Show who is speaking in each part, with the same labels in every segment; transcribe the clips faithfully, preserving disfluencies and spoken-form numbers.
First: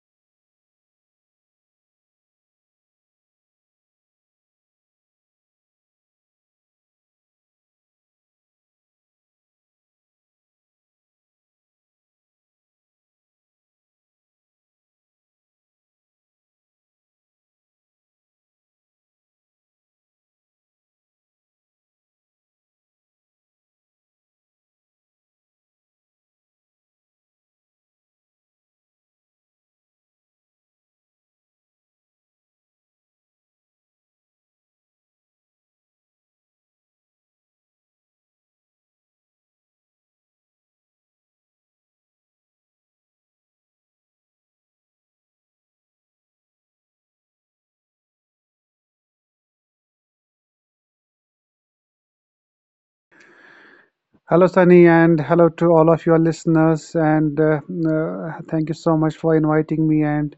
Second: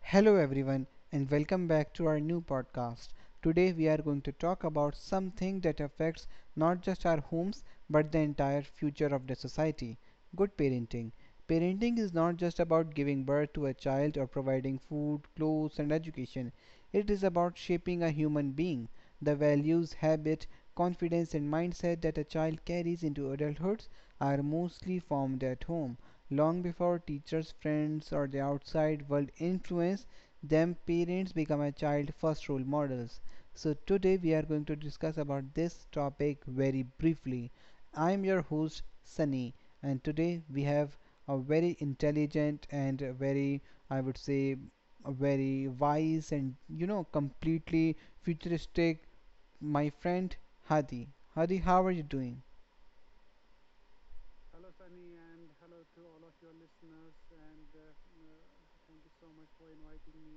Speaker 1: Hello, everyone, and welcome back to our new podcast. Today, we are going to talk about something that affects not just our homes but the entire future of the society: good parenting. Parenting is not just about giving birth to a child or providing food, clothes, and education. It is about shaping a human being. The values, habit, confidence, and mindset that a child carries into adulthood are mostly formed at home. Long before teachers, friends, or the outside world influence them, parents become a child's first role models. So today we are going to discuss about this topic very briefly. I am your host Sunny, and today we have a very intelligent and a very, I would say, a very wise and you know completely futuristic my friend Hadi. Hadi, how are you doing?
Speaker 2: Hello, Sunny, and hello to all of your listeners. And uh, uh, Thank you so much for inviting me and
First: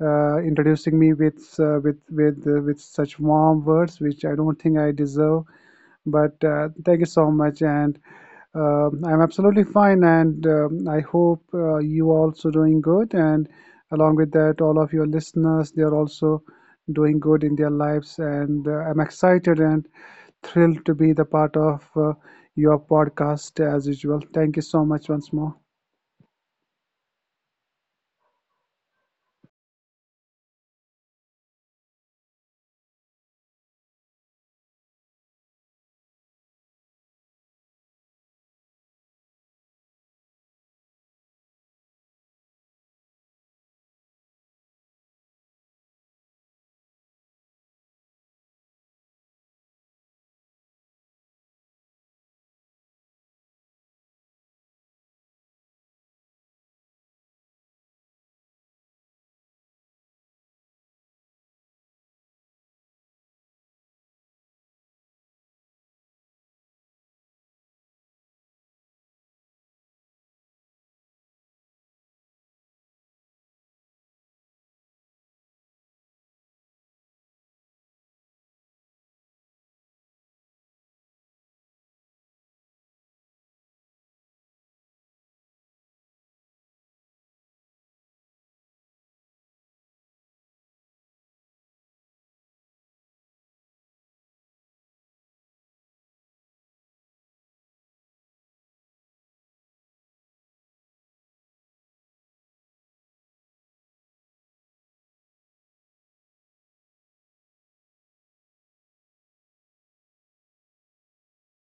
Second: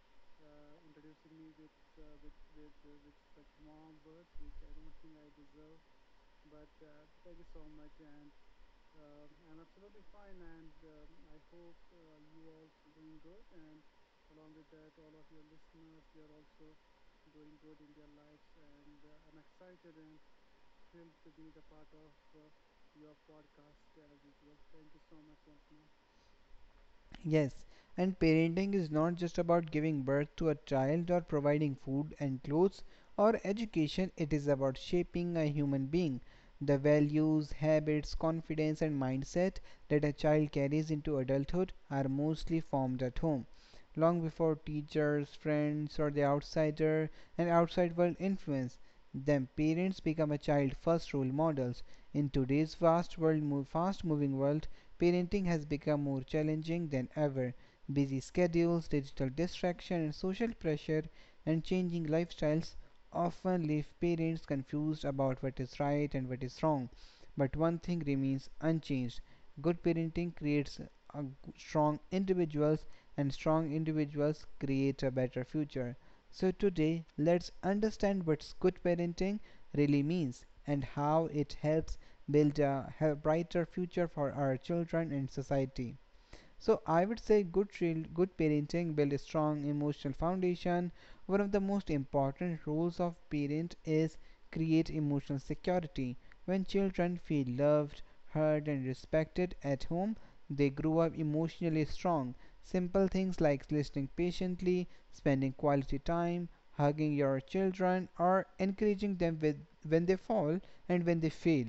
Speaker 2: uh, introducing me with uh, with with uh, with such warm words, which I don't think I deserve. But uh, thank you so much, and um, I'm absolutely fine, and um, I hope uh, you are also doing good. And along with that, all of your listeners, they are also doing good in their lives. And uh, I'm excited and thrilled to be the part of uh, your podcast as usual. Thank you so much once more.
Speaker 1: Yes, and parenting is not just about giving birth to a child or providing food and clothes or education. It is about shaping a human being. The values, habits, confidence, and mindset that a child carries into adulthood are mostly formed at home, long before teachers, friends, or the outsider and outside world influence them. Parents become a child's first role models. In today's vast world, move, fast moving world, parenting has become more challenging than ever. Busy schedules, digital distraction, and social pressure, and changing lifestyles often leave parents confused about what is right and what is wrong. But one thing remains unchanged: good parenting creates a g- strong individuals, and strong individuals create a better future. So, today, let's understand what good parenting really means and how it helps build a brighter future for our children and society. So I would say good good parenting builds a strong emotional foundation. One of the most important roles of parent is create emotional security. When children feel loved, heard and respected at home, they grow up emotionally strong. Simple things like listening patiently, spending quality time, hugging your children or encouraging them with, when they fall and when they fail,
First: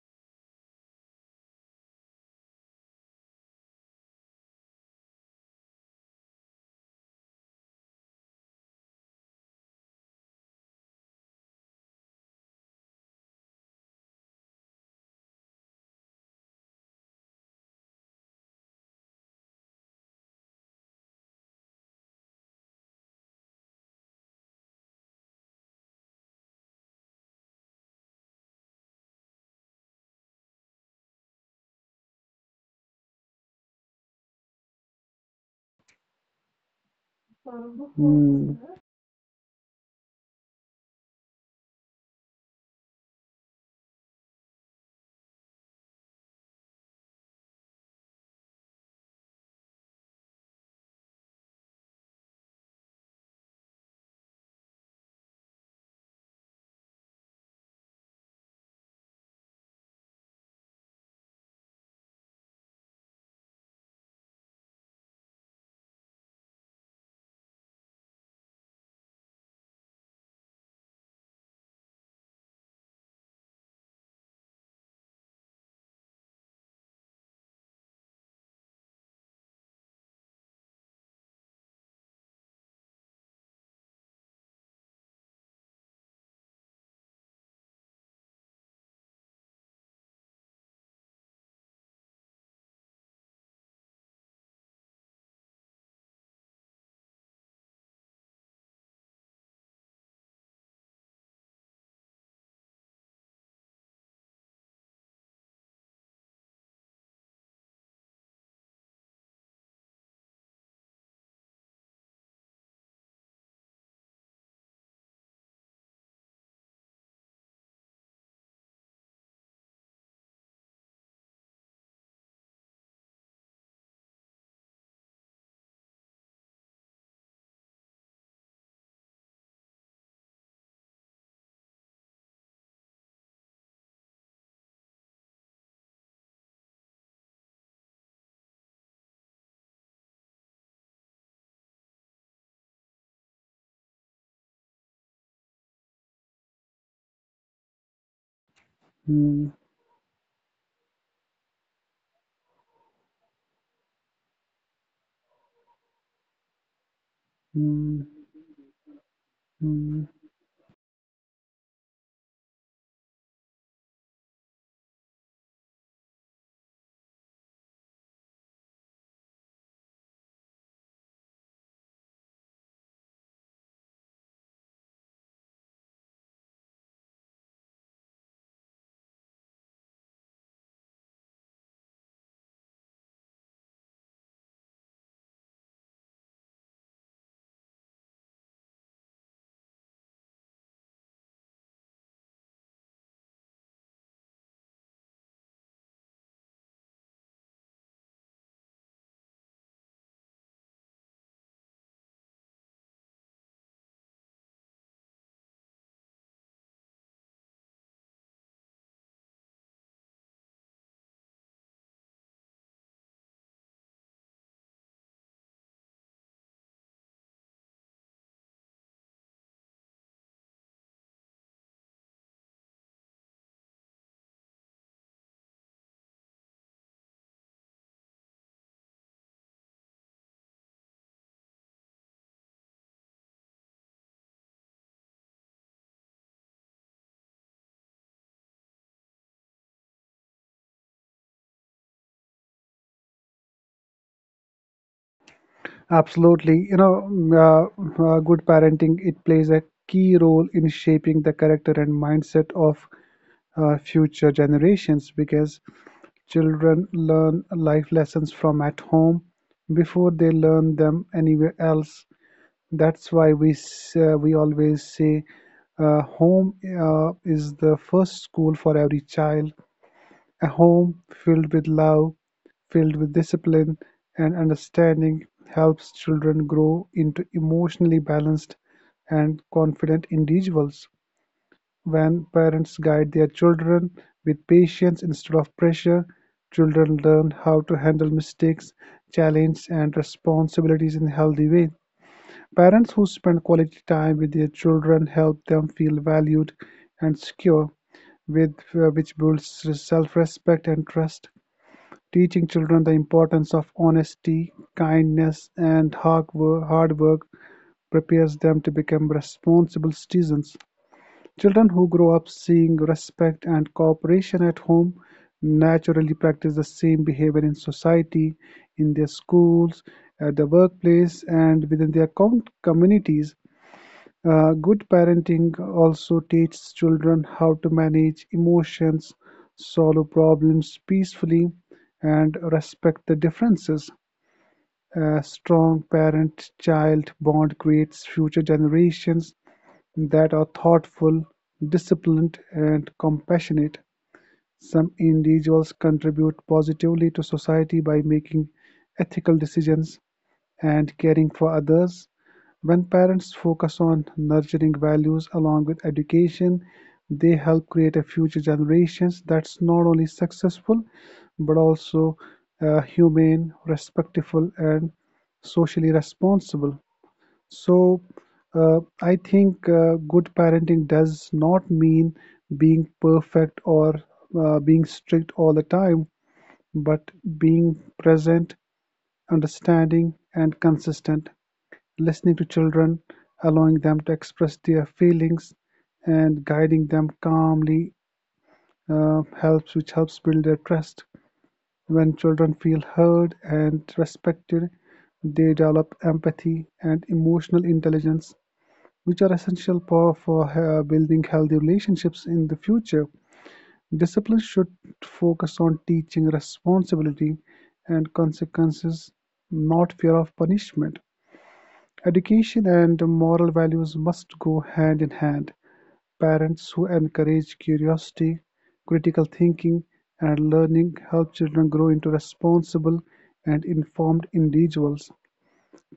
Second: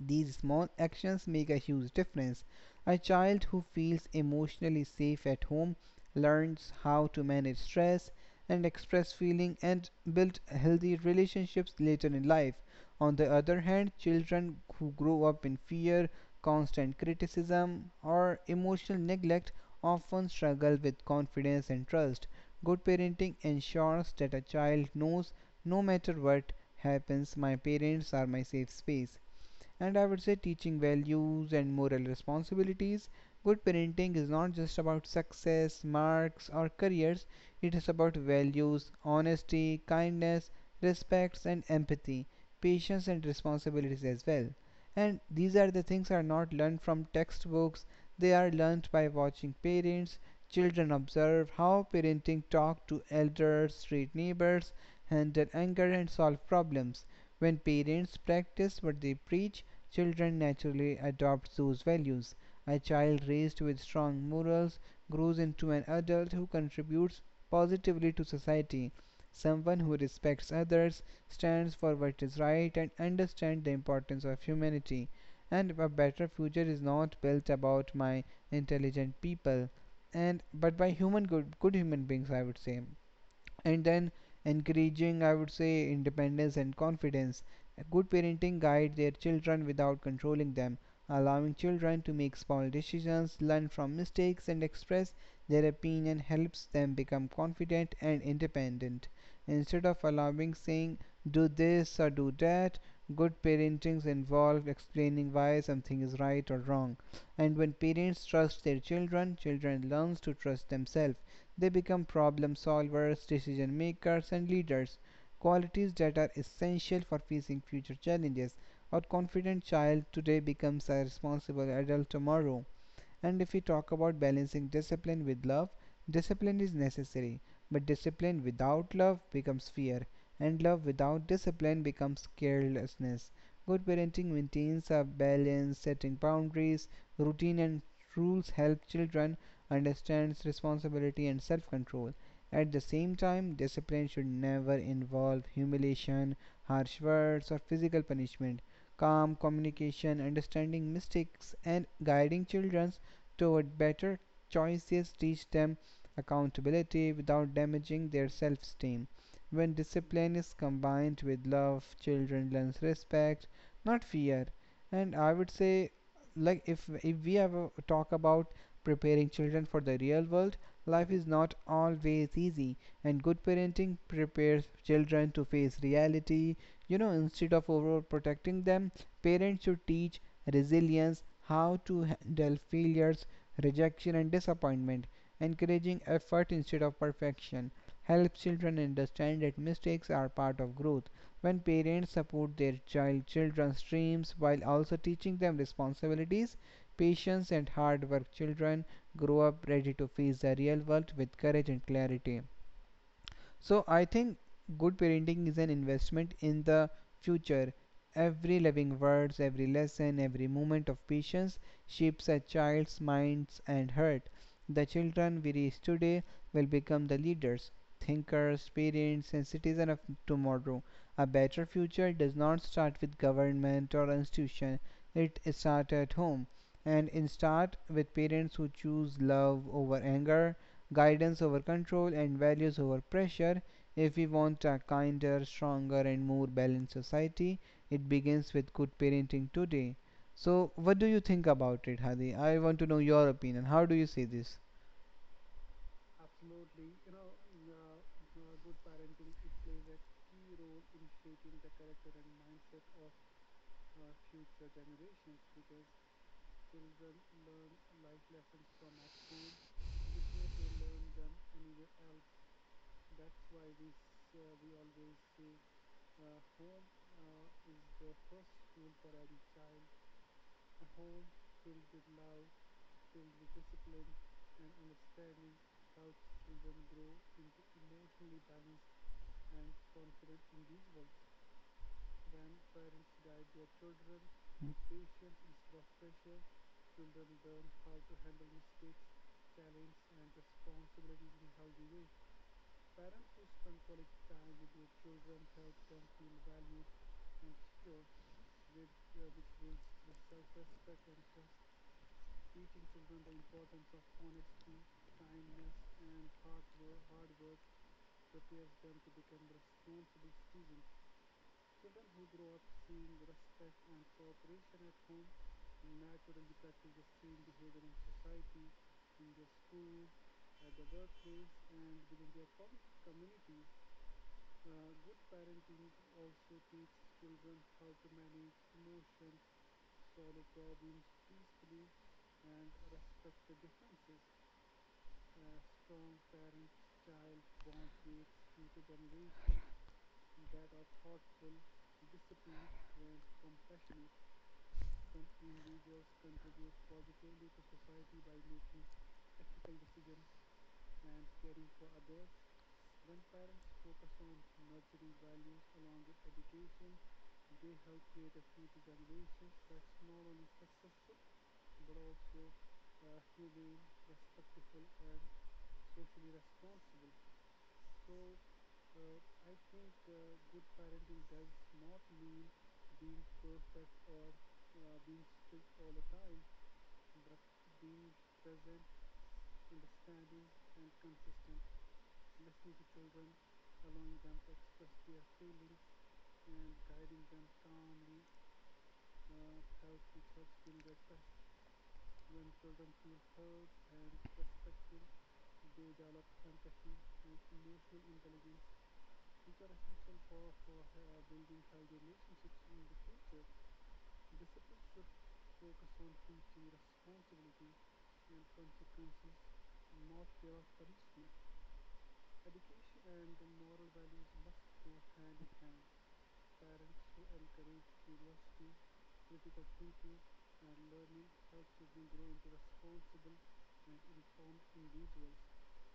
Speaker 1: these small actions make a huge difference. A child who feels emotionally safe at home learns how to manage stress and express feeling and build healthy relationships later in life. On the other hand, children who grow up in fear, constant criticism, or emotional neglect often struggle with confidence and trust. Good parenting ensures that a child knows no matter what happens, my parents are my safe space. And I would say teaching values and moral responsibilities. Good parenting is not just about success, marks, or careers. It is about
Speaker 2: Mm.
Speaker 1: values, honesty, kindness, respect, and empathy, patience, and responsibilities as well. And these are the things are not learned from textbooks, they are learned by watching parents. Children observe how parenting talk to elders, treat neighbors, handle anger, and solve problems. When parents practice what they preach, children naturally adopt those values. A child raised with strong morals grows into an adult who contributes positively to society. Someone who respects others, stands for what is right, and understands the importance of humanity. And a better future is not built about my intelligent people, and but by human good, good human beings, I would say. And then encouraging, I would say, independence and confidence. A good parenting guides their children without controlling them, allowing children to make small decisions, learn from mistakes and express their opinion, helps them become confident and independent. Instead of allowing saying do this or do that, good parenting involves explaining why something is right or wrong. And when parents trust their children, children learn to trust themselves. They become problem solvers, decision makers, and leaders, qualities that are essential for facing future challenges. Our confident child today becomes a responsible adult tomorrow. And if we talk about balancing discipline with love, discipline is necessary, but discipline without love becomes fear, and love without discipline becomes carelessness. Good parenting maintains a balance, setting boundaries, routine, and rules help children understand responsibility and self control. At the same time, discipline should never involve humiliation, harsh words, or physical punishment. Calm
Speaker 2: Mm.
Speaker 1: communication, understanding mistakes, and guiding children toward better choices teach them accountability without
Speaker 2: Mm.
Speaker 1: damaging their self-esteem. When
Speaker 2: Mm.
Speaker 1: discipline is combined with love, children learn respect, not fear. And I would say, like, if if we ever talk about preparing children for the real world, life is not always easy, and good parenting prepares children to face reality. You know, instead of overprotecting them, parents should teach resilience, how to handle failures, rejection and disappointment. Encouraging effort instead of perfection helps children understand that mistakes are part of growth. When parents support their child children's dreams while also teaching them responsibilities, patience and hard work, children grow up ready to face the real world with courage and clarity. So I think good parenting is an investment in the future. Every loving words, every lesson, every moment of patience shapes a child's minds and heart. The children we raise today will become the leaders, thinkers, parents, and citizens of tomorrow. A better future does not start with government or institution. It starts at home, and it starts with parents who choose love over anger, guidance over control, and values over pressure. If we want a kinder, stronger, and more balanced society, it begins with good parenting today. So, what do you think about it, Hadi? I want to know your opinion. How do you see this?
Speaker 2: Absolutely. You know, mm, uh, uh, good parenting, it plays a key role in shaping the character and mindset of uh, future generations, because children learn life lessons from at home before they learn them anywhere else. That's why we s- uh, we always say uh, home uh, is the first school for every child. A home filled with love, filled with discipline and understanding, helps children grow into emotionally balanced and confident individuals. When parents guide their children with patience instead of pressure, children learn how to handle mistakes, challenges, and responsibilities in a healthy way. Parents who spend quality time with their children help them feel valued and secure, with, uh, which builds self respect and trust. Teaching children the importance of honesty, kindness, and hard work, hard work prepares them to become responsible citizens. Children who grow up seeing respect and cooperation at home naturally practice the same behavior in society, in their schools, at the workplace, and within their com- communities. Uh, good parenting also teaches children how to manage emotions, solve problems peacefully, and respect the differences. A strong parent child bond creates future generations that are thoughtful, disciplined, and compassionate. Some individuals contribute positively to society by making ethical decisions and caring for others. When parents focus on nurturing values along with education, they help create a future generations that's not only successful, but also uh, humane, respectful, and socially responsible. So, uh, I think uh, good parenting does not mean being perfect or uh, being strict all the time, but being present, understanding, and consistent, listening to children, allowing them to express their feelings, and guiding them calmly uh, helps, which helps build their trust. When children feel heard and respected, they develop empathy and emotional intelligence, which are essential for, for uh, building healthy relationships in the future. Discipline should focus on teaching responsibility and consequences, not fear of punishment. Education and moral values must go hand in hand. Parents who encourage curiosity, critical thinking, and learning help children grow into responsible and informed individuals.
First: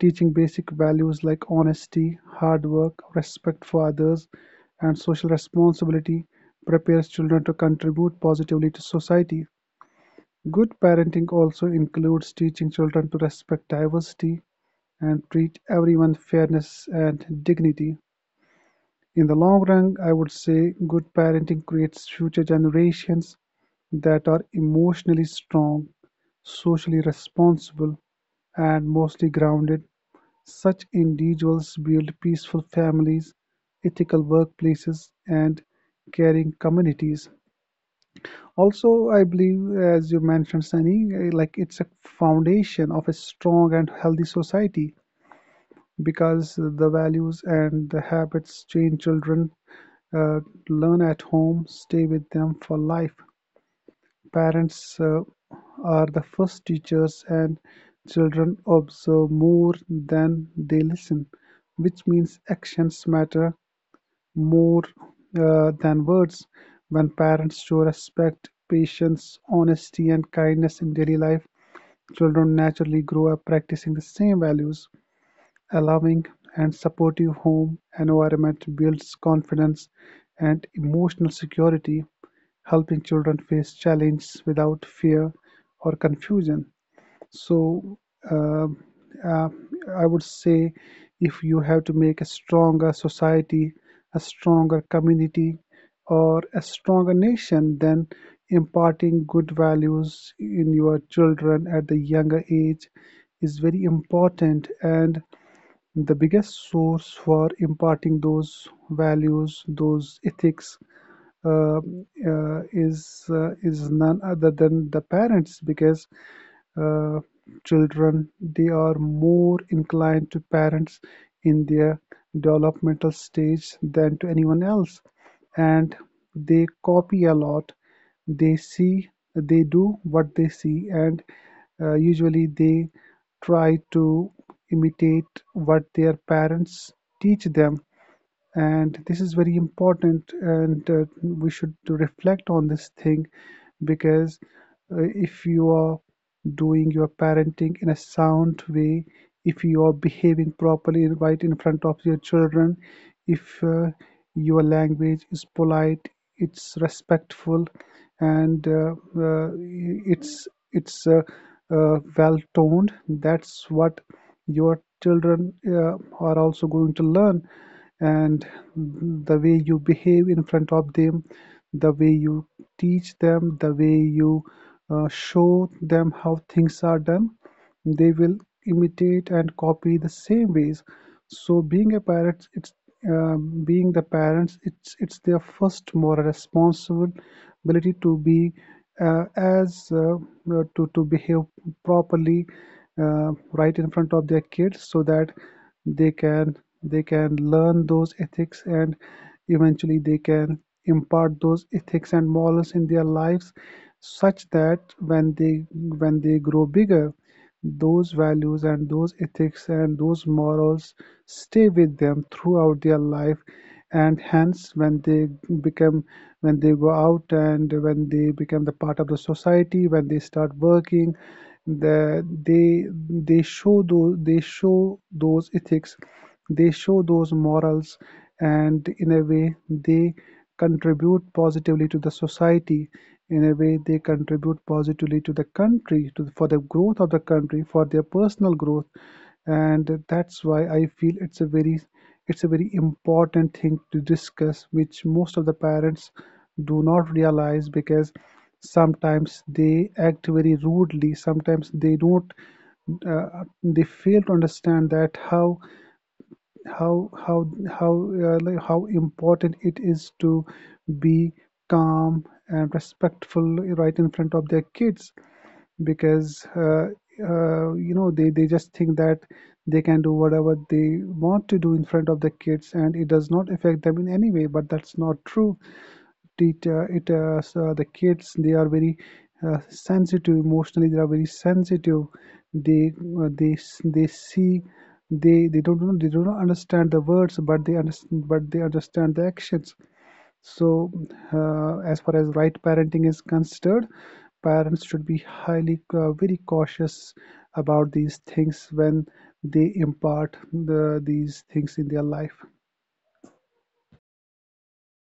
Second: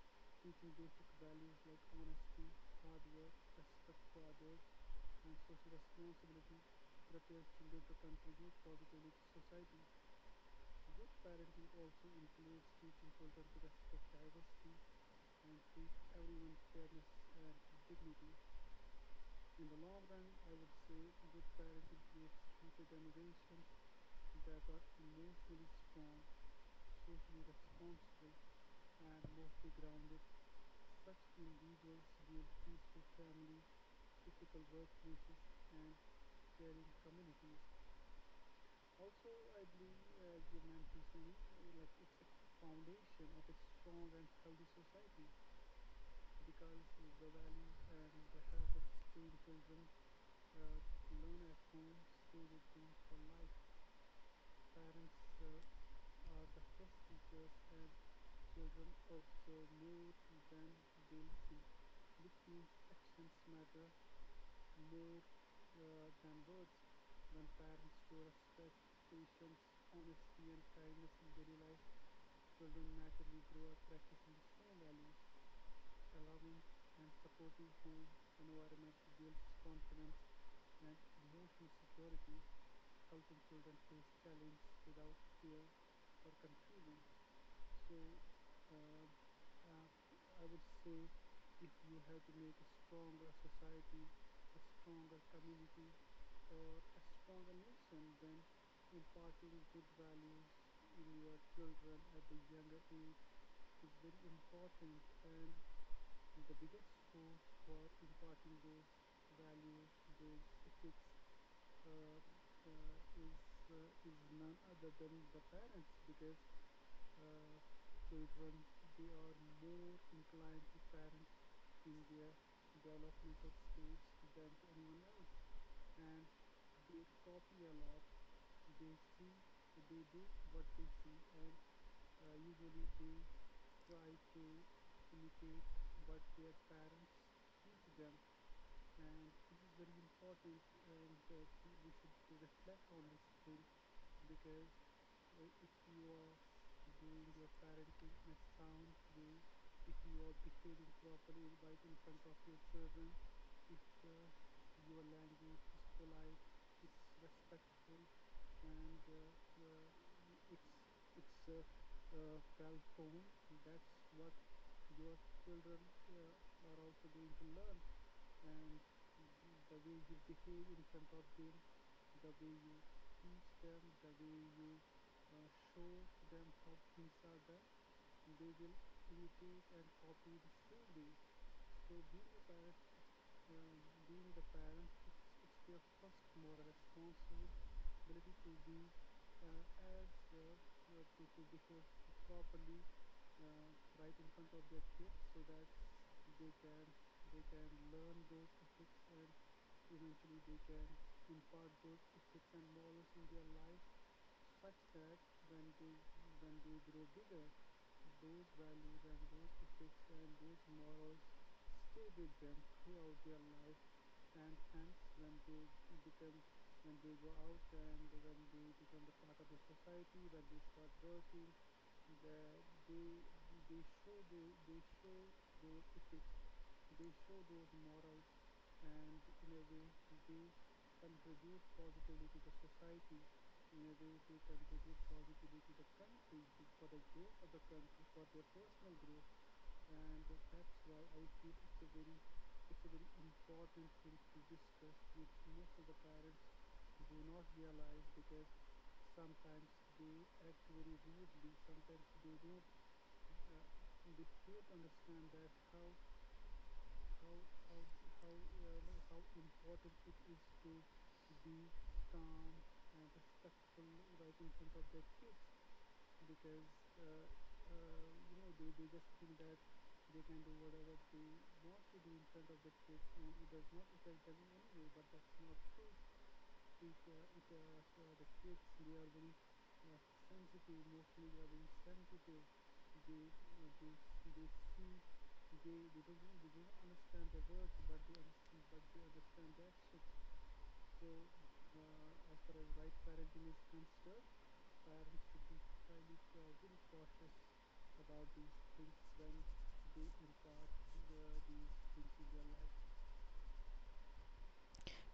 Speaker 2: Teaching basic values like honesty, hard work, respect for others, and social responsibility prepares children to contribute positively to society. Good parenting also includes teaching children to respect diversity and treat everyone fairness and dignity. In the long run, I would say good parenting creates future generations that are emotionally strong, socially responsible, and mostly grounded. Such individuals build peaceful families, ethical workplaces, and caring communities. Also, I believe, as you mentioned, Sunny, eh, like it's a foundation of a strong and healthy society, because the values and the habits trained children uh, learn at home stay with them for life. Parents uh, are the first teachers, and children observe more than they listen, which means actions matter more uh, than words. When parents show respect, patience, honesty, and kindness in daily life, children naturally grow up practicing the same values. A loving and supportive home environment builds confidence and emotional security, helping children face challenges without fear or confusion. So, uh, uh, I would say, if you have to make a stronger society, a stronger community, or a stronger nation, then imparting good values in your children at the younger age is very important, and the biggest source for imparting those values, those ethics, um, uh, is uh, is none other than the parents, because uh, children, they are more inclined to parents in their developmental stage than to anyone else, and they copy a lot. They see, they do what they see. And uh, usually they try to imitate what their parents teach them. And this is very important, and uh, we should reflect on this thing. Because uh, if you are doing your parenting in a sound way, if you are behaving properly right in front of your children, if uh, your language is polite, it's respectful, and uh, uh, it's it's uh, uh, well toned, that's what your children uh, are also going to learn. And the way you behave in front of them, the way you teach them, the way you uh, show them how things are done, they will imitate and copy the same ways. So, being a parent, it's um, being the parents, it's it's their first moral responsibility to be uh, as uh, uh, to to behave properly uh, right in front of their kids, so that they can they can learn those ethics, and eventually they can impart those ethics and morals in their lives, such that when they when they grow bigger, those values and those ethics and those morals stay with them throughout their life. And hence, when they become, when they go out, and when they become the part of the society, when they start working, the, they they show those they show those ethics, they show those morals, and in a way they contribute positively to the society, in a way they contribute positively to the country, to, for the growth of the country, for their personal growth. And that's why I feel it's a very it's a very important thing to discuss, which most of the parents do not realize, because sometimes they act very rudely, sometimes they don't, uh, they fail to understand that how how how how uh, like how important it is to be calm and respectful right in front of their kids. Because uh, uh, you know they they just think that they can do whatever they want to do in front of the kids, and it does not affect them in any way, but that's not true. It uh, it uh, So the kids, they are very uh, sensitive. Emotionally, they are very sensitive. They uh, they they see, they they don't know, they don't understand the words, but they understand but they understand the actions. So, uh, as far as right parenting is considered, parents should be highly uh, very cautious about these things when they impart the, these things in their life.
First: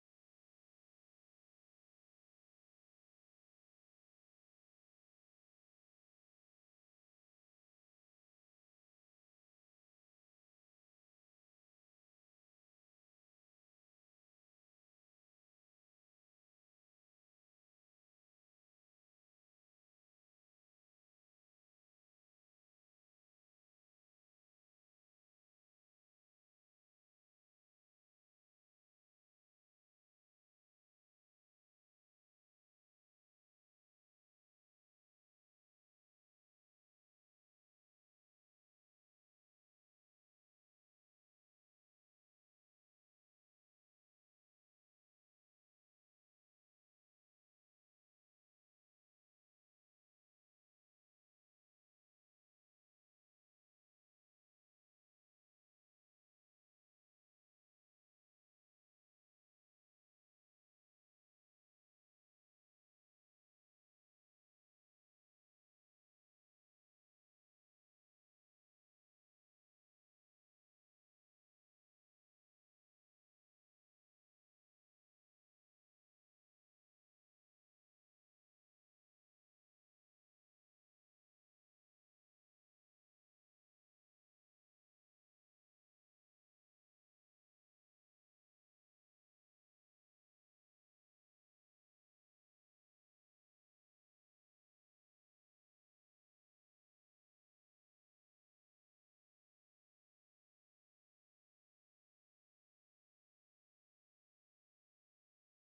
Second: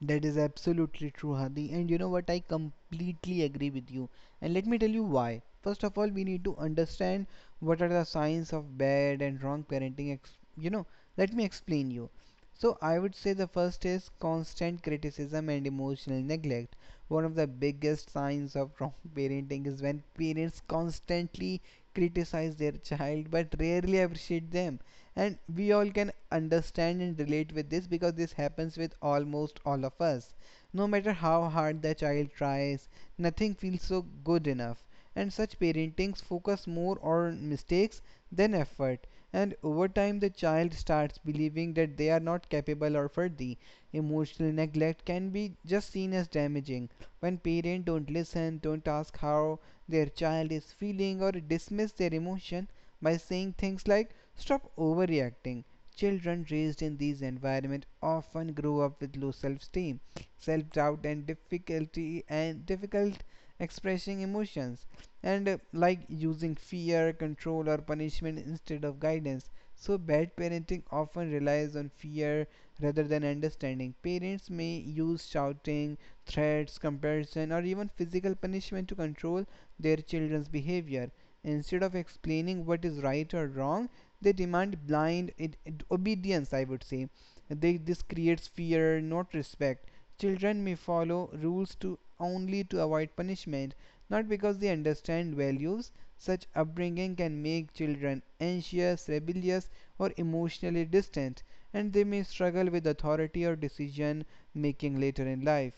Speaker 1: That is absolutely true, Hadi. And you know what? I completely agree with you. And let me tell you why. First of all, we need to understand what are the signs of bad and wrong parenting. Ex- you know, let me explain you. So I would say the first is constant criticism and emotional neglect. One of the biggest signs of wrong parenting is when parents constantly criticize their child but rarely appreciate them. And we all can understand and relate with this, because this happens with almost all of us. No matter how hard the child tries, nothing feels so good enough. And such parentings focus more on mistakes than effort, and over time the child starts believing that they are not capable or worthy. Emotional neglect can be just seen as damaging when parents don't listen, don't ask how their child is feeling, or dismiss their emotion by saying things like stop overreacting. Children raised in these environments often grow up with low self-esteem, self-doubt and difficulty and difficult expressing emotions. And uh, like using fear, control or punishment instead of guidance. So bad parenting often relies on fear rather than understanding. Parents may use shouting, threats, comparison or even physical punishment to control their children's behavior. Instead of explaining what is right or wrong, they demand blind it, it- obedience, I would say. They, this creates fear, not respect. Children may follow rules to only to avoid punishment, not because they understand values. Such upbringing can make children anxious, rebellious, or emotionally distant, and they may struggle with authority or decision making later in life.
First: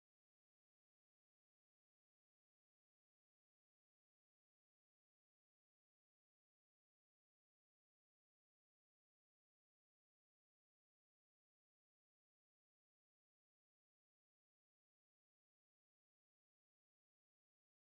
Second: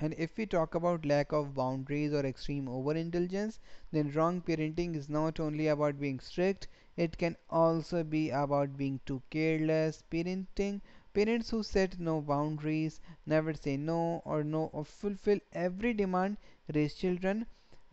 Speaker 1: And if we talk about lack of boundaries or extreme overindulgence, then wrong parenting is not only about being strict, it can also be about being too careless. Parenting Parents who set no boundaries, never say no or no or fulfill every demand, raise children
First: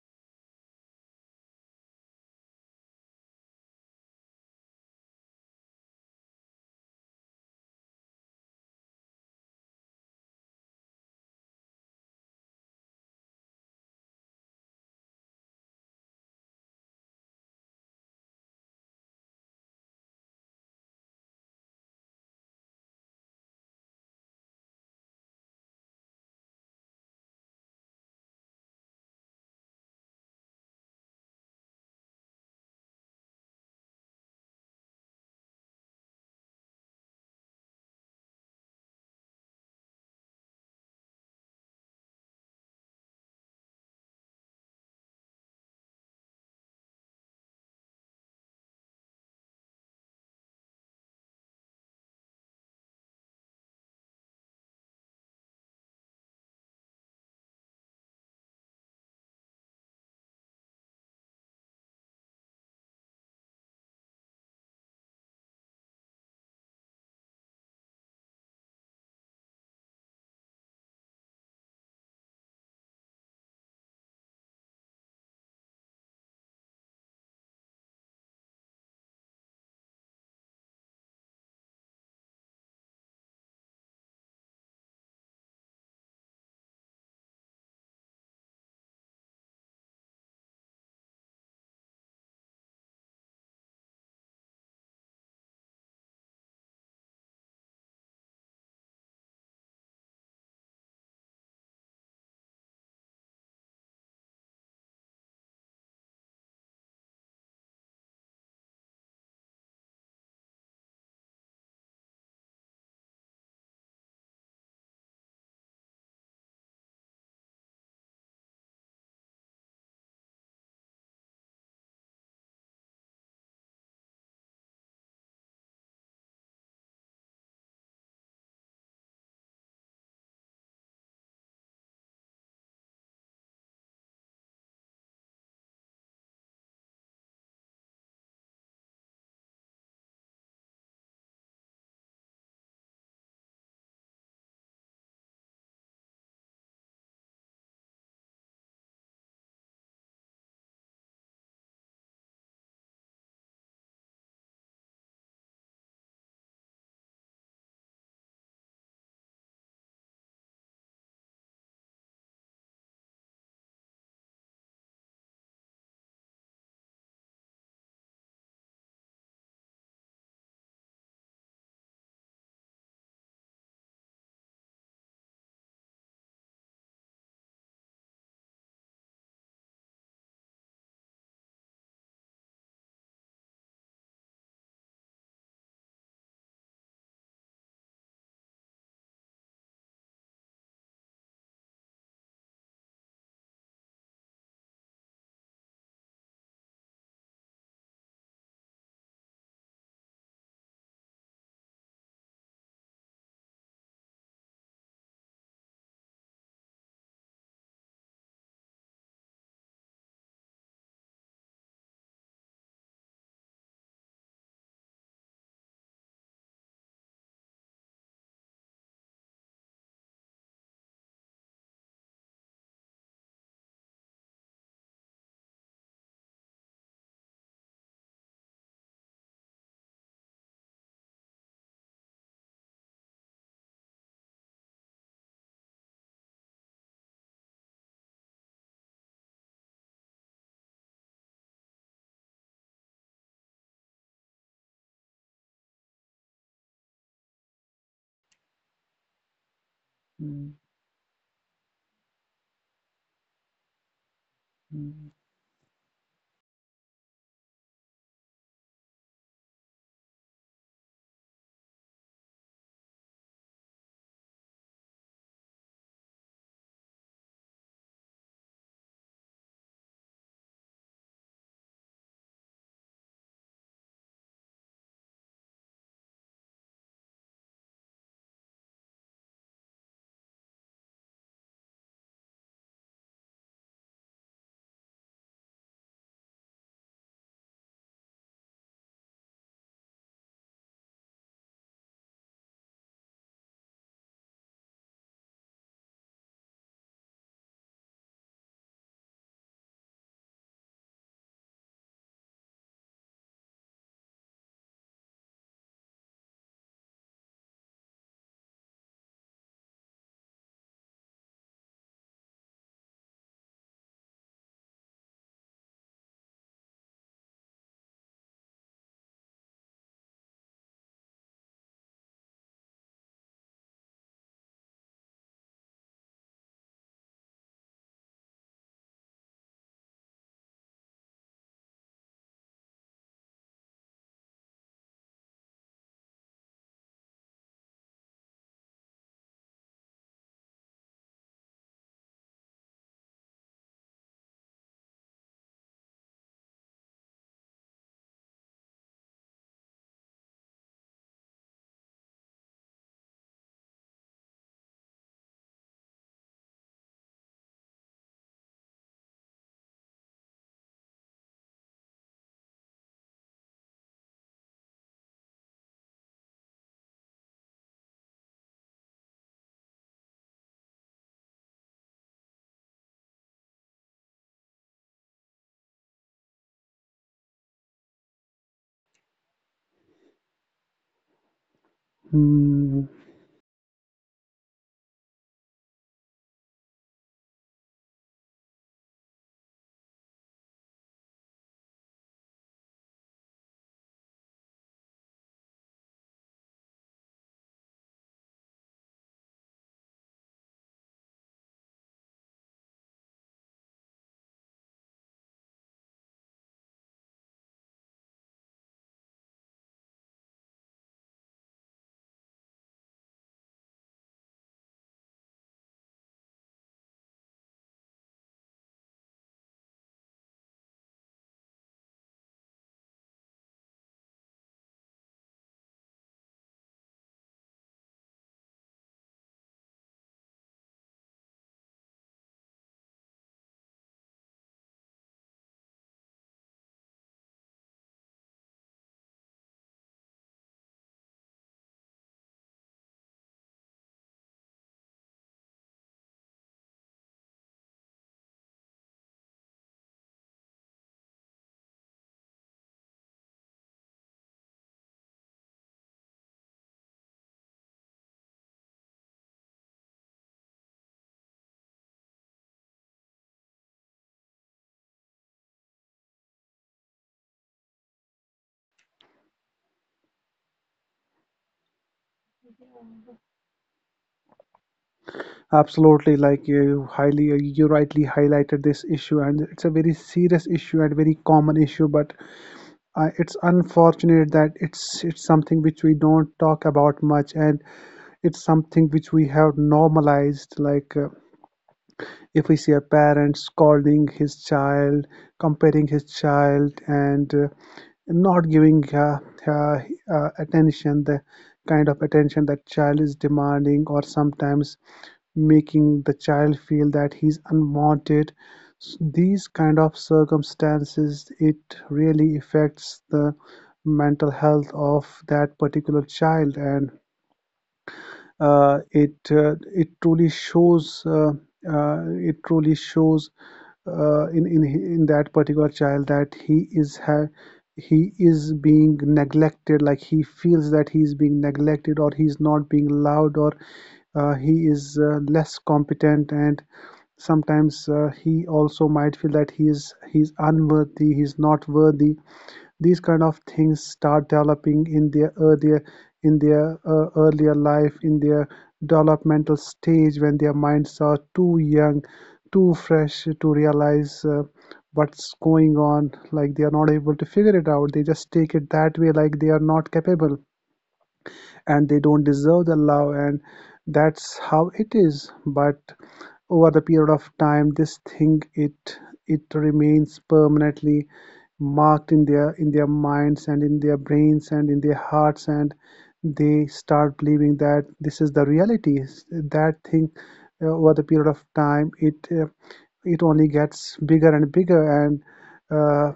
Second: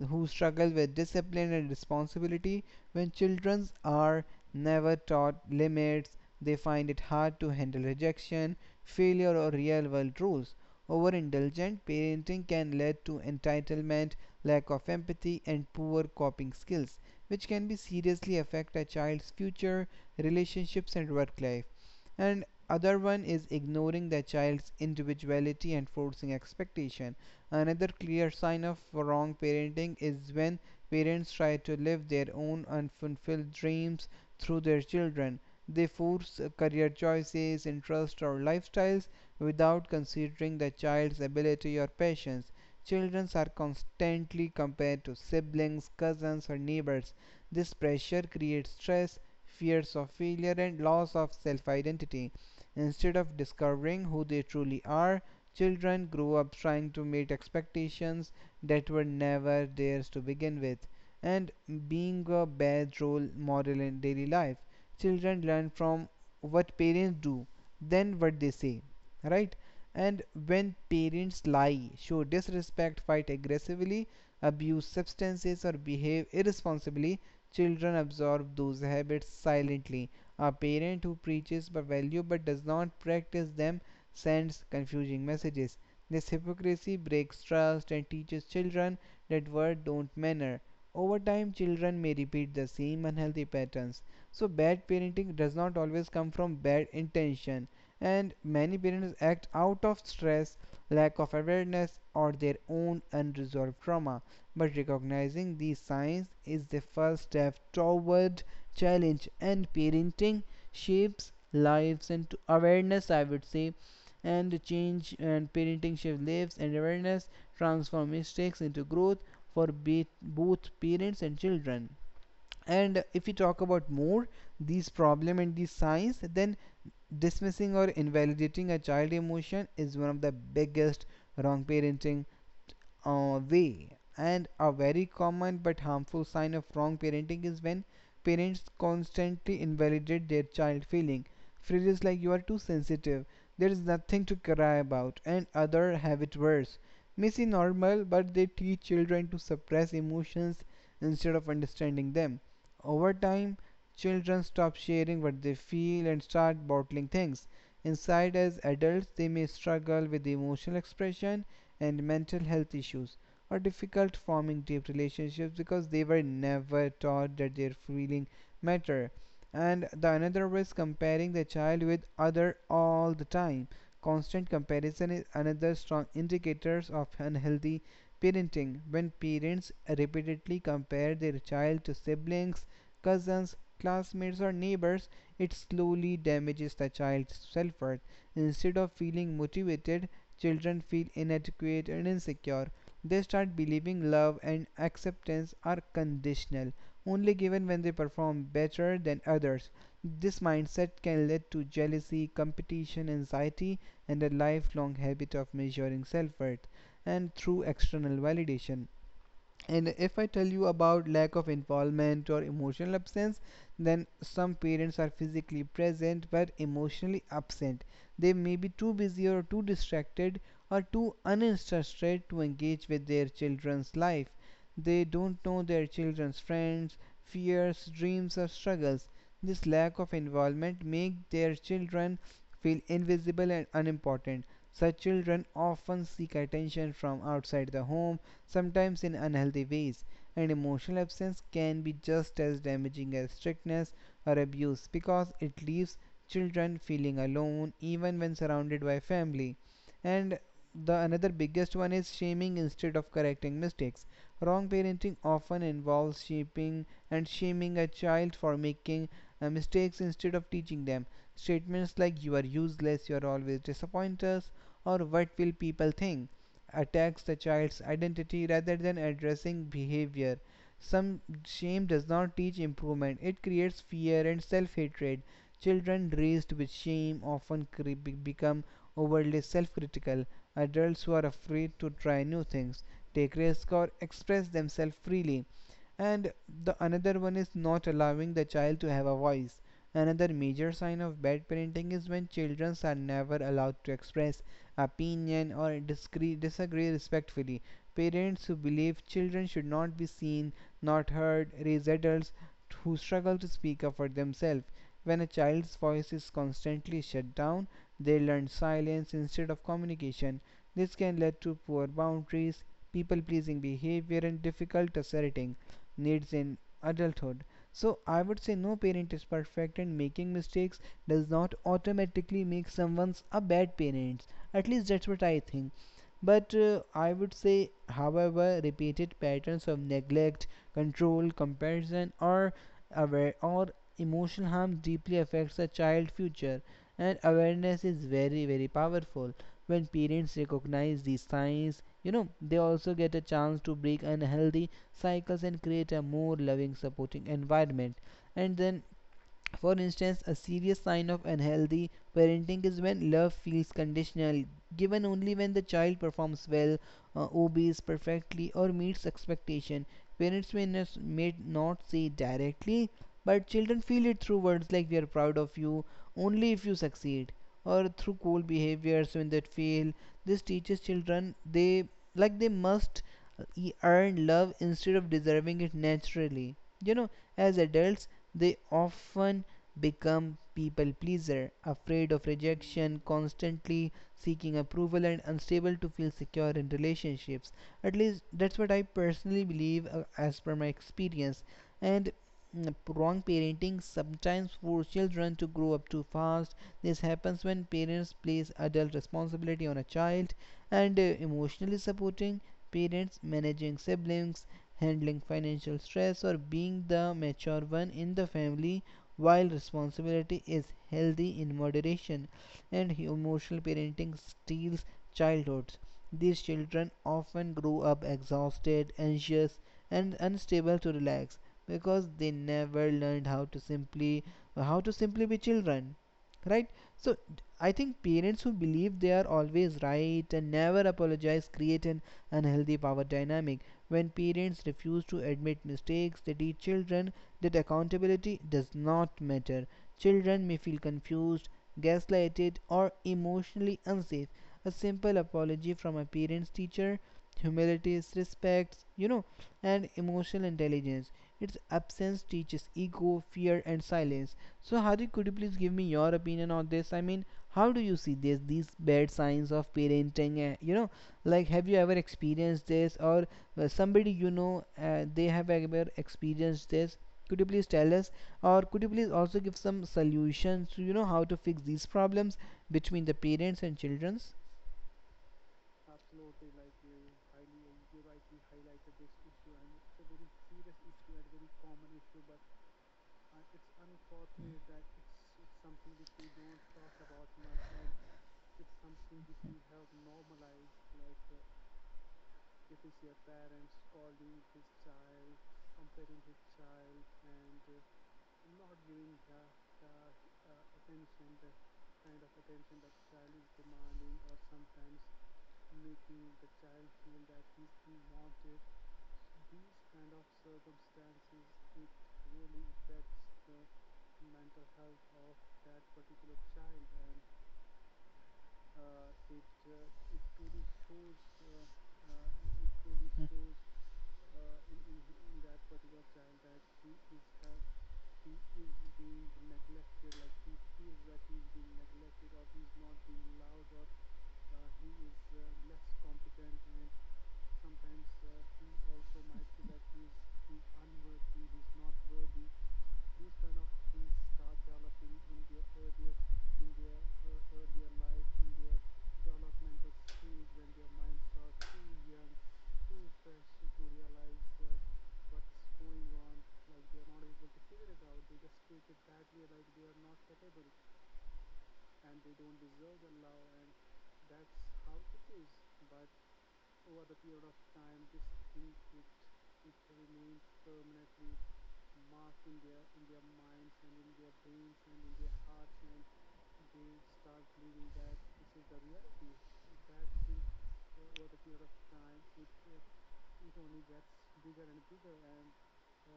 Speaker 1: who struggle with discipline and responsibility. When children are never taught limits, they find it hard to handle rejection, failure or real world rules. Overindulgent parenting can lead to entitlement, lack of empathy, and poor coping skills, which can be seriously affect a child's future relationships and work life. And other one is ignoring the child's individuality and forcing expectation. Another clear sign of wrong parenting is when parents try to live their own unfulfilled dreams through their children. They force uh, career choices, interests, or lifestyles without considering the child's ability or patience. Children are constantly compared to siblings, cousins, or neighbors. This pressure creates stress, fears of failure, and loss of self identity. Instead of discovering who they truly are, children grow up trying to meet expectations that were never theirs to begin with. And being a bad role model in daily life. Children learn from what parents do, then what they say, right? And when parents lie, show disrespect, fight aggressively, abuse substances or behave irresponsibly, children absorb those habits silently. A parent who preaches by value but does not practice them sends confusing messages. This hypocrisy breaks trust and teaches children that words don't matter. Over time children may repeat the same unhealthy patterns. So bad parenting does not always come from bad intention, and many parents act out of stress, lack of awareness, or their own unresolved trauma. But recognizing these signs is the first step toward challenge and parenting shapes lives and awareness, I would say, and change. And parenting shapes lives and awareness, transform mistakes into growth for both parents and children. And if we talk about more these problem and these signs, then dismissing or invalidating a child emotion is one of the biggest wrong parenting uh, way. And a very common but harmful sign of wrong parenting is when parents constantly invalidate their child feeling. Phrases like you are too sensitive, there is nothing to cry about, and other have it worse may seem normal, but they teach children to suppress emotions instead of understanding them. Over time, children stop sharing what they feel and start bottling things inside. As adults, they may struggle with emotional expression and mental health issues, or difficult forming deep relationships because they were never taught that their feelings matter. And the another was comparing the child with other all the time. Constant comparison is another strong indicators of unhealthy parenting. When parents repeatedly compare their child to siblings, cousins, classmates or neighbors, it slowly damages the child's self-worth. Instead of feeling motivated, children feel inadequate and insecure. They start believing love and acceptance are conditional, only given when they perform better than others. This mindset can lead to jealousy, competition, anxiety, and a lifelong habit of measuring self worth and through external validation. And if I tell you about lack of involvement or emotional absence, then some parents are physically present but emotionally absent. They may be too busy or too distracted or too uninterested to engage with their children's life. They don't know their children's friends, fears, dreams, or struggles. This lack of involvement makes their children feel invisible and unimportant. Such children often seek attention from outside the home, sometimes in unhealthy ways. And emotional absence can be just as damaging as strictness or abuse, because it leaves children feeling alone even when surrounded by family. And
Speaker 2: Mm.
Speaker 1: the another biggest one is shaming instead of correcting mistakes. Wrong parenting often involves shaping and shaming a child for making uh, mistakes instead of teaching them. Statements like you are useless, you are always disappoint us, or what will people think attacks the child's identity rather than addressing behavior. Some shame does not teach improvement, it creates fear and self hatred. Children raised with shame often become overly self critical. Adults who are afraid to try new things, take risks, or express themselves freely. And the another one is not allowing the child to have a voice. Another major sign of bad parenting is when children are never allowed to express opinion or disagree respectfully. Parents who believe children should not be seen, not heard, raise adults who struggle to speak up for themselves. When a child's voice is constantly shut down, they learn silence instead of communication. This can lead to poor boundaries, people pleasing behavior and difficult asserting needs in adulthood. So I would say no parent is perfect and making mistakes does not automatically make someone a bad parent. At least that's what I think. But uh, I would say, however, repeated patterns of neglect, control, comparison, or aware or emotional harm deeply affects a child's future. And awareness is very, very powerful. When parents recognize these signs, you know, they also get a chance to break unhealthy cycles and create a more loving supporting environment. And then, for instance, a serious sign of unhealthy parenting is when love feels conditional, given only when the child performs well, uh, obeys perfectly, or meets expectation. Parents may not, may not say directly, but children feel it through words like "we are proud of you" only if you succeed, or through cool behaviors when they fail. This teaches children they like they must uh, e- earn love instead of deserving it naturally. You know, as adults, they often become people pleaser, afraid of
Speaker 2: Mm.
Speaker 1: rejection, constantly seeking approval and unstable to feel secure in relationships. At least that's what I personally believe, uh, as per my experience. And mm, wrong parenting sometimes forces children to grow up too fast. This happens when parents place adult responsibility on a child and uh, emotionally supporting parents, managing siblings, handling financial stress, or being the mature one in the family. While responsibility is healthy in moderation, and emotional parenting steals childhoods. These children often grow up exhausted, anxious, and unstable to relax because they never learned how to simply how to simply be children, right? So I think parents who believe they are always right and never apologize create an unhealthy power dynamic. When parents refuse to admit mistakes, they teach children that accountability does not matter. Children may feel confused, gaslighted, or emotionally unsafe. A simple apology from a parent's teacher, humility, respect, you know, and emotional intelligence. Its absence teaches ego, fear, and silence. So, Hardik, could you please give me your opinion on this? I mean, how do you see this? These bad signs of parenting, uh, you know, like have you ever experienced this, or uh, somebody you know, uh, they have ever experienced this? Could you please tell us, or could you please also give some solutions to, you know, how to fix these problems between the parents and childrens?
Speaker 2: Absolutely, like you highly, uh, you rightly highlighted this issue, and it's a very serious issue and very common issue. But uh, it's unfortunate that it's it's something which we don't talk about much, and it's something which we have normalized. Like uh, if we see a parent scolding his child, comparing his child, and uh, not giving uh, uh, uh, attention the kind of attention that child is demanding, or sometimes making the child feel that he's unwanted. S- these kind of circumstances, it really affects the mental health of that particular child. And uh, it uh, it truly shows, uh, uh, it truly shows uh, in in in that particular child, that he is ha- he is being neglected, like he feels that he is being neglected, or he is not being loved, or uh, he is uh, less competent. And sometimes uh, he also might feel that he is he's unworthy, he's not worthy. These kind of things start developing in their earlier in their uh, earlier life, in their developmental stage, when their minds are too young, too fresh to realize uh, what's going on. Like, they are not able to figure it out, they just take it that way, like they are not capable and they don't deserve the love, and that's how it is. But over the period of time, this thing, it it remains permanently marked in their, in their minds, and in their brains, and in their hearts. And they start believing that this is the reality. That thing, uh, over the period of time, it uh, it only gets bigger and bigger. And uh,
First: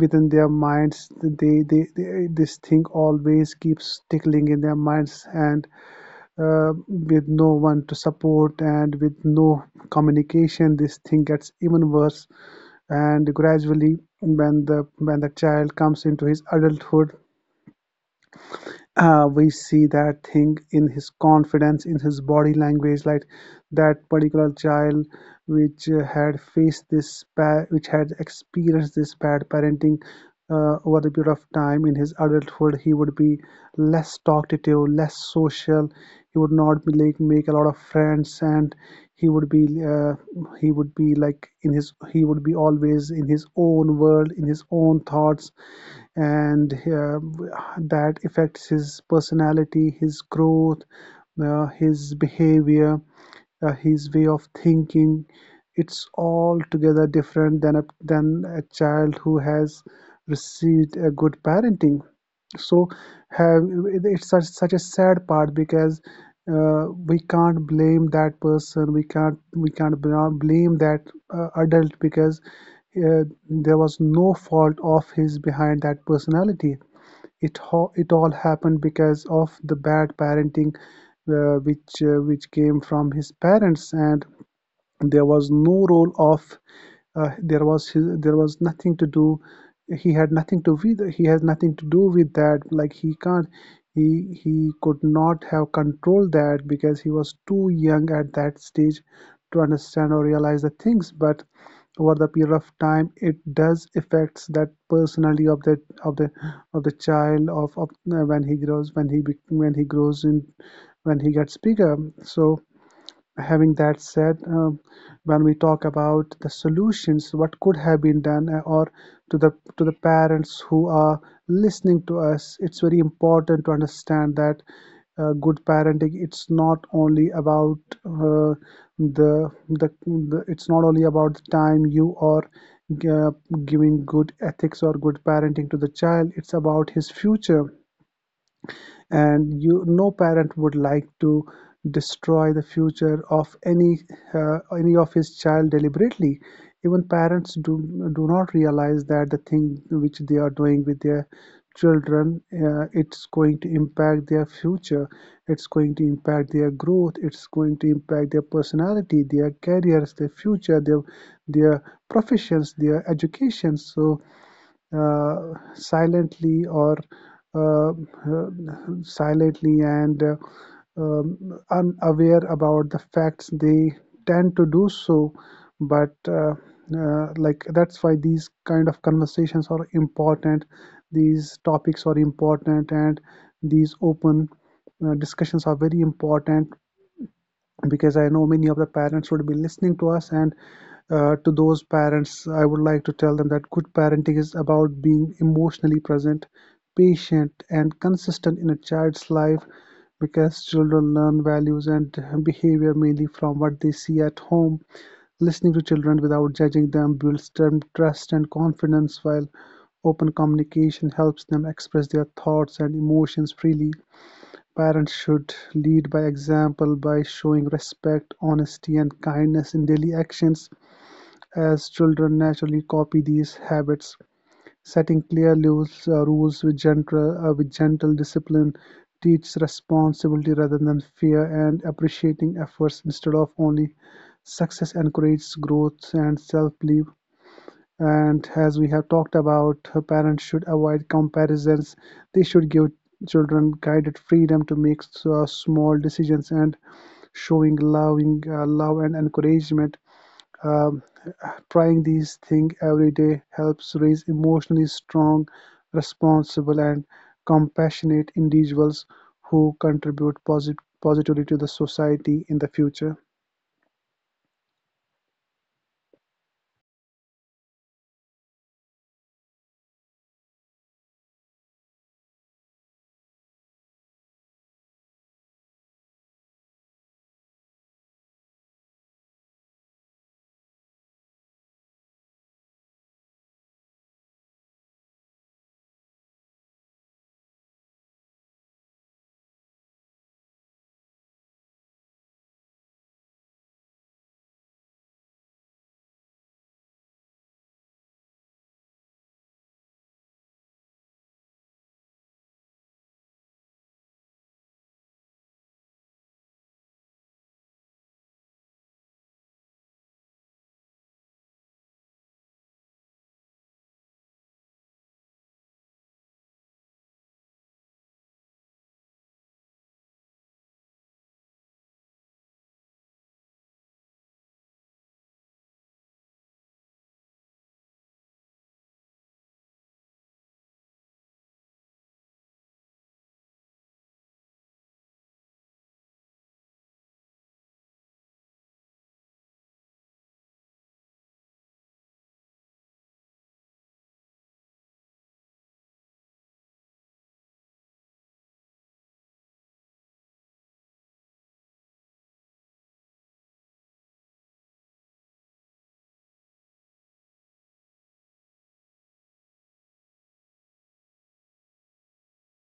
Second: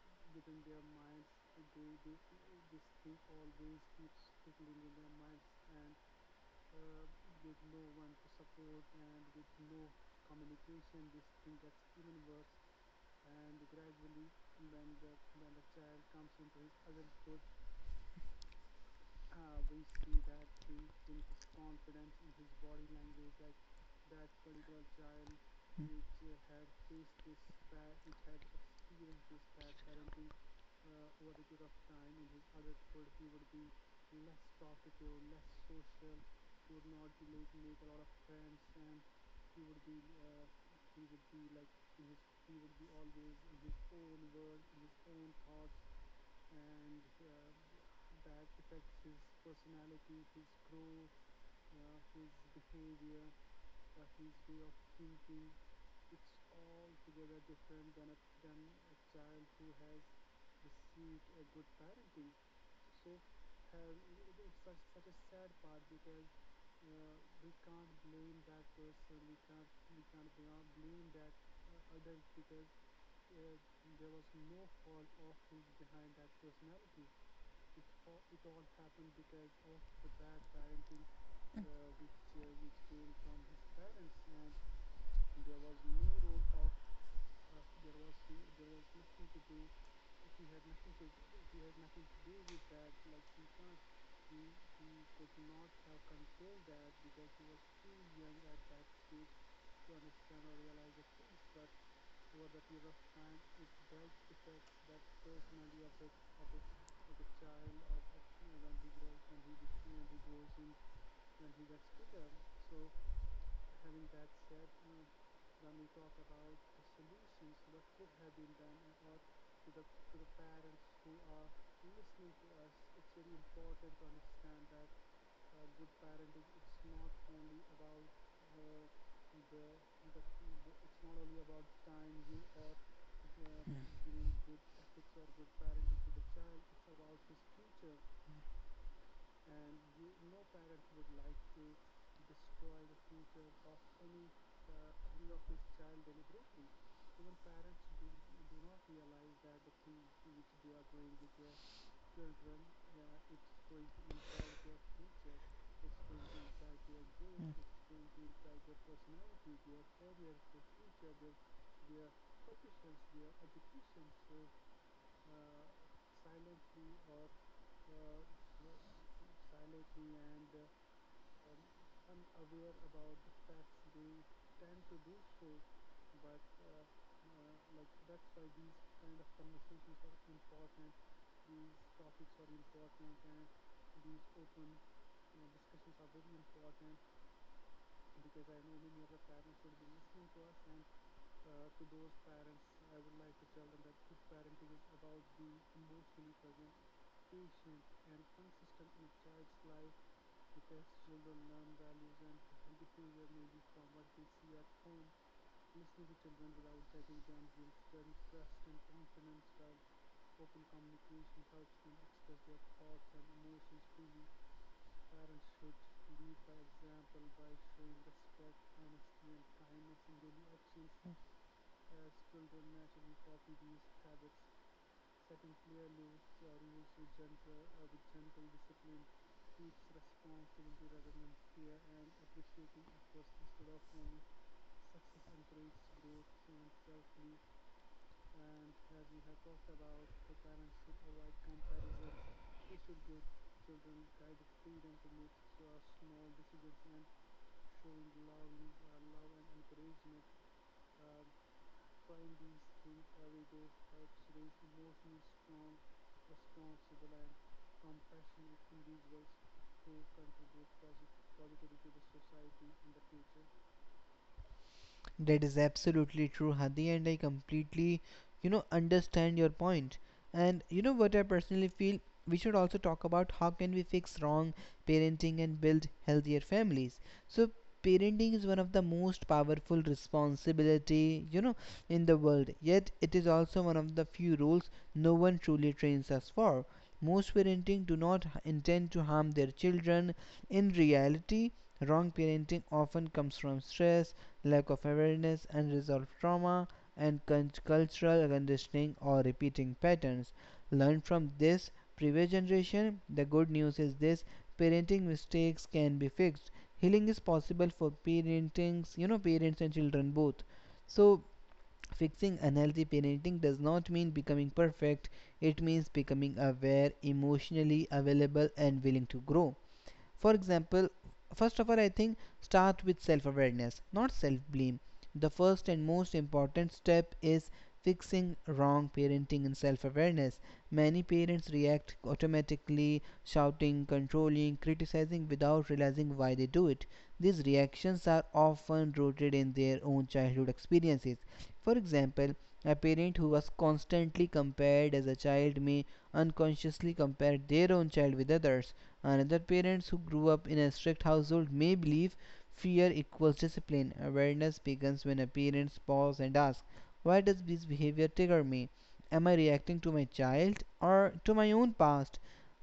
Speaker 2: within their minds, they, they, they this thing always keeps tickling in their minds. And uh, with no one to support, and with no communication, this thing gets even worse. And gradually, when the when the child comes into his adulthood, uh, we see that thing in his confidence, in his body language. Like, that particular child, which uh, had faced this pa- which had experienced this bad parenting, uh, over the period of time, in his adulthood, he would be less talkative, less social. He would not be, like, make a lot of friends. And he would be uh, he would be, like, in his he would be always in his own world, in his own thoughts. And uh, that affects his personality, his growth, uh, his Behavior, uh, his way of thinking, it's altogether different than a, than a child who has received a good parenting. So have It's such such a sad part because uh, we can't blame that person. We can't we can't bla- blame that uh, adult because uh, there was no fault of his behind that personality. It ho- it all happened because of the bad parenting, uh, which uh, which came from his parents. And there was no role of uh, there was his, there was nothing to do. He had nothing to with he has nothing to do with that. Like, he can't, he he could not have controlled that because he was too young at that stage to understand or realize the things. But over the period of time, it does affects that personality of that of the of the child, of, of uh, when he grows, when he bec- when he grows in, when he gets bigger. So, having that said, um, when we talk about the solutions, what could have been done, uh, or to the to the parents who are listening to us, it's very important to understand that uh, good parenting, it's not only about uh, the, the the it's not only about the time you are uh, giving good ethics or good parenting to the child. It's about his future. And you, no parent would like to destroy the future of any uh, any of his child deliberately. Even parents do do not realize that the thing which they are doing with their children, uh, it's going to impact their future. It's going to impact their growth. It's going to impact their personality, their careers, their future, their their professions, their education. So uh, silently or uh, uh, silently and uh, um, unaware about the facts, they tend to do so. But uh, uh, like, that's why these kind of conversations are important. These topics are important, and these open uh, discussions are very important, because I know many of the parents would be listening to us. And uh, to those parents, I would like to tell them that good parenting is about being emotionally present, patient, and consistent in a child's life, because children learn values and behavior mainly from what they see at home. Listening to children without judging them builds trust and confidence, while open communication helps them express their thoughts and emotions freely. Parents should lead by example by showing respect, honesty, and kindness in daily actions, as children naturally copy these habits. Setting clear rules, uh, rules with gentle, uh, with gentle discipline teaches responsibility rather than fear, and appreciating efforts instead of only success encourages growth and self-belief. And as we have talked about, parents should avoid comparisons. They should give children guided freedom to make uh, small decisions, and showing loving uh, love and encouragement. um, Trying these things every day helps raise emotionally strong, responsible, and compassionate individuals who contribute posit- positively to the society in the future.
Speaker 1: That is absolutely true, Hadi, and I completely, you know, understand your point. And you know what I personally feel? We should also talk about how can we fix wrong parenting and build healthier families. So parenting is one of the most powerful responsibility, you know, in the world. Yet it is also one of the few roles no one truly trains us for. Most parenting do not h- intend to harm their children. In reality, wrong parenting often comes from stress, lack of awareness, unresolved trauma, and cultural conditioning or repeating patterns. Learn from this previous generation. The good news is this, parenting mistakes can be fixed. Healing is possible for parentings, you know, parents and children both. So, fixing unhealthy parenting does not mean becoming perfect, it means becoming aware, emotionally available, and willing to grow. For example, first of all, I think start with self-awareness, not self-blame. The first and most important step is fixing wrong parenting and self-awareness. Many parents react automatically, shouting, controlling, criticizing without realizing why they do it. These reactions are often rooted in their own childhood experiences. For example, a parent who was constantly compared as a child may unconsciously compare their own child with others. Another, parents who grew up in a strict household may believe fear equals discipline. Awareness begins when a parent pause and asks, why does this behavior trigger me? Am I reacting to my child or to my own past?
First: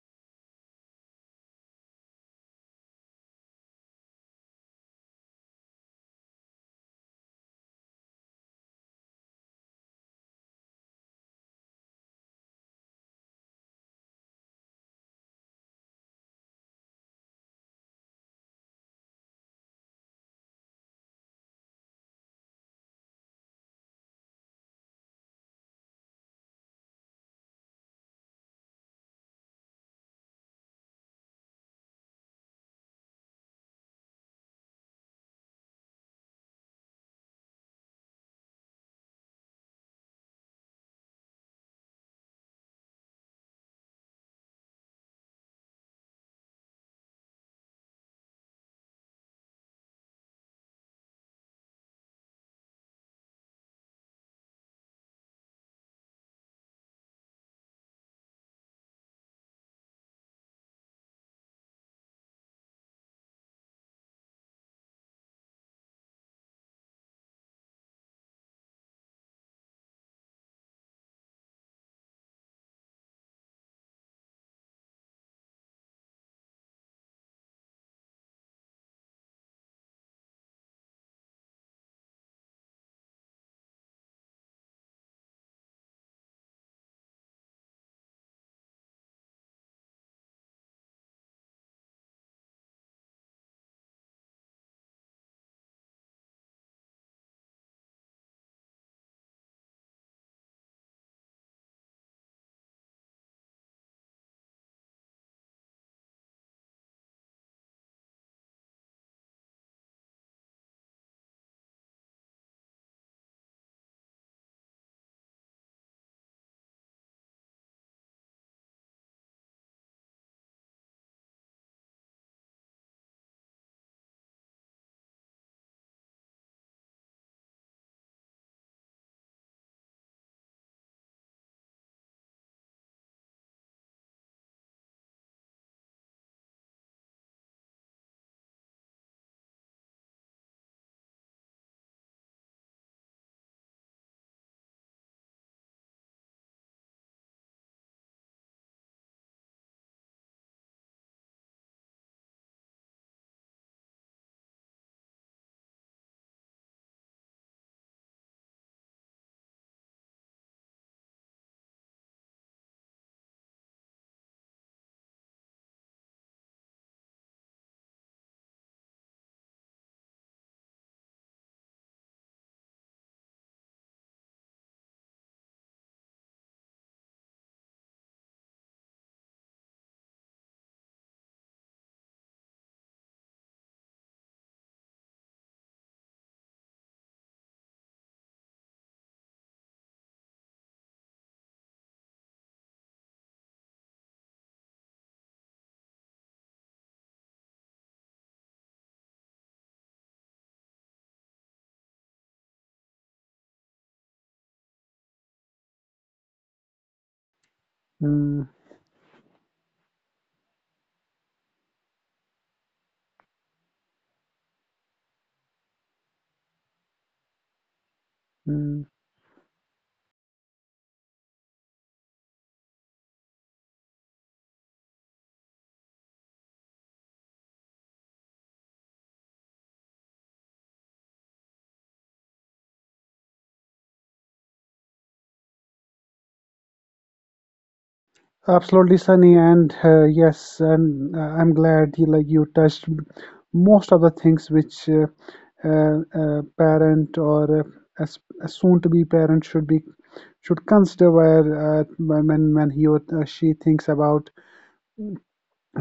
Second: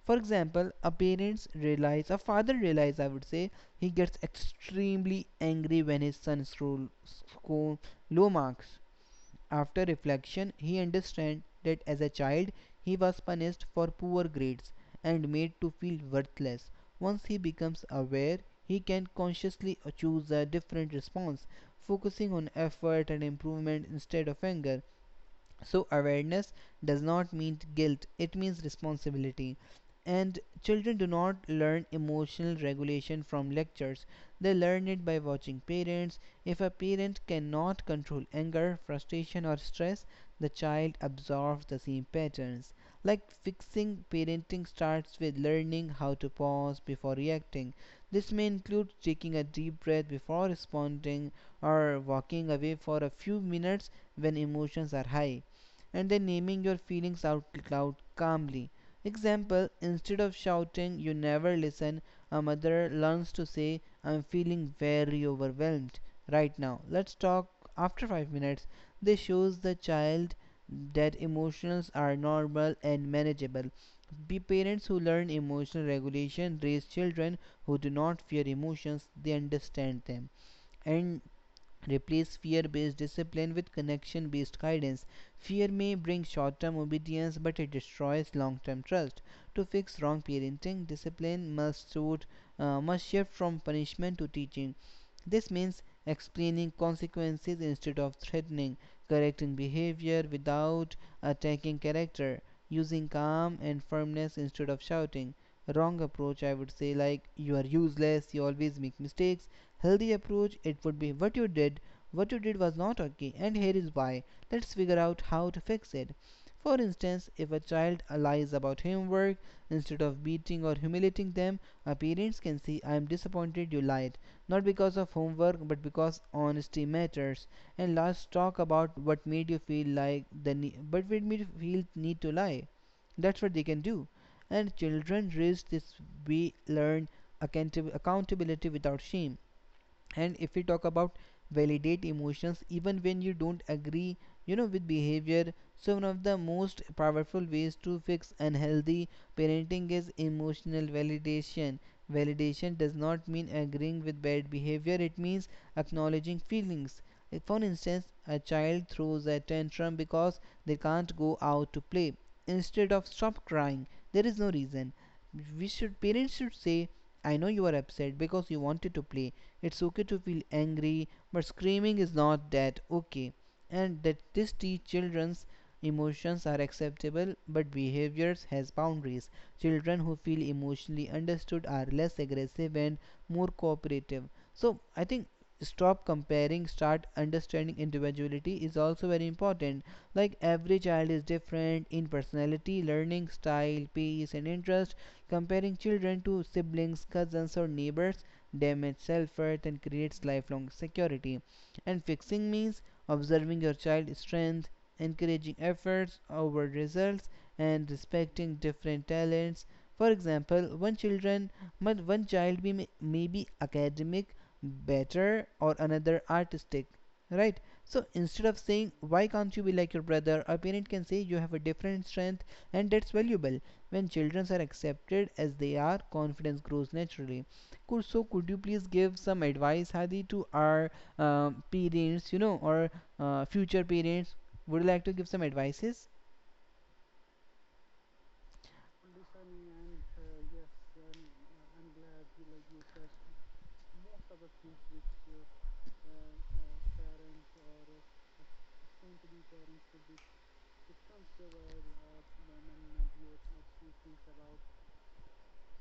Speaker 1: For example, a parents realize, a father realize, I would say, he gets extremely angry when his son scores low marks. After reflection, he understands that as a child he was punished for poor grades and made to feel worthless. Once he becomes aware, he can consciously choose a different response, focusing on effort and improvement instead of anger. So, awareness does not mean guilt, it means responsibility. And children do not learn emotional regulation from lectures, they learn it by watching parents. If a parent cannot control anger, frustration, or stress, the child absorbs the same patterns. Like fixing parenting starts with learning how to pause before reacting. This may include taking a deep breath before responding or walking away for a few minutes when emotions are high, and then naming your feelings out loud calmly. Example: instead of shouting, you never listen, a mother learns to say, I'm feeling very overwhelmed right now. Let's talk after five minutes. This shows the child that emotions are normal and manageable. Be parents who learn emotional regulation raise children who do not fear emotions, they understand them. And replace fear based discipline with connection based guidance. Fear may bring short term obedience, but it destroys long term trust. To fix wrong parenting, discipline must, suit, uh, must shift from punishment to teaching. This means explaining consequences instead of threatening, correcting behavior without attacking character, using calm and firmness instead of shouting. Wrong approach, I would say, like, you are useless, you always make mistakes. Healthy approach, it would be, what you did, what you did was not okay and here is why. Let's figure out how to fix it. For instance, if a child lies about homework, instead of beating or humiliating them, our parents can say, I am disappointed you lied, not because of homework but because honesty matters. And last, talk about what made you feel like the ne- but made me feel need to lie. That's what they can do. And children raised this way learn accountab- accountability without shame. And if we talk about validate emotions even when you don't agree, you know with behavior. So one of the most powerful ways to fix unhealthy parenting is emotional validation. Validation does not mean agreeing with bad behavior, it means acknowledging feelings. Like, for instance, a child throws a tantrum because they can't go out to play. Instead of stop crying, there is no reason, we should, parents should say, I know you are upset because you wanted to play. It's okay to feel angry, but screaming is not that okay. And that this teach children's emotions are acceptable, but behaviors has boundaries. Children who feel emotionally understood are less aggressive and more cooperative. So I think stop comparing, start understanding individuality is also very important. Like every child is different in personality, learning style, pace, and interest. Comparing children to siblings, cousins, or neighbors damage self worth, and creates lifelong security. And fixing means observing your child's strength, encouraging efforts over results, and
Speaker 2: Mm,
Speaker 1: respecting different talents. For example, one children, but one child be, may be academic better, or another artistic, right? So instead of
Speaker 2: mm.
Speaker 1: saying why can't you be like your brother, a parent can say you have a different strength and that's valuable. When children are accepted as they are, confidence grows naturally. Could, so could you please give some advice, Hadi, to our uh, parents, you know, or uh, future parents? Would you like to give some advices?
Speaker 2: Absolutely, Sunny, and uh, yes, and uh, I'm glad you like you touched m- most of the things which uh, uh, a parent or uh, a, s- a soon-to-be parent should be should consider where uh, when when he or uh, she thinks about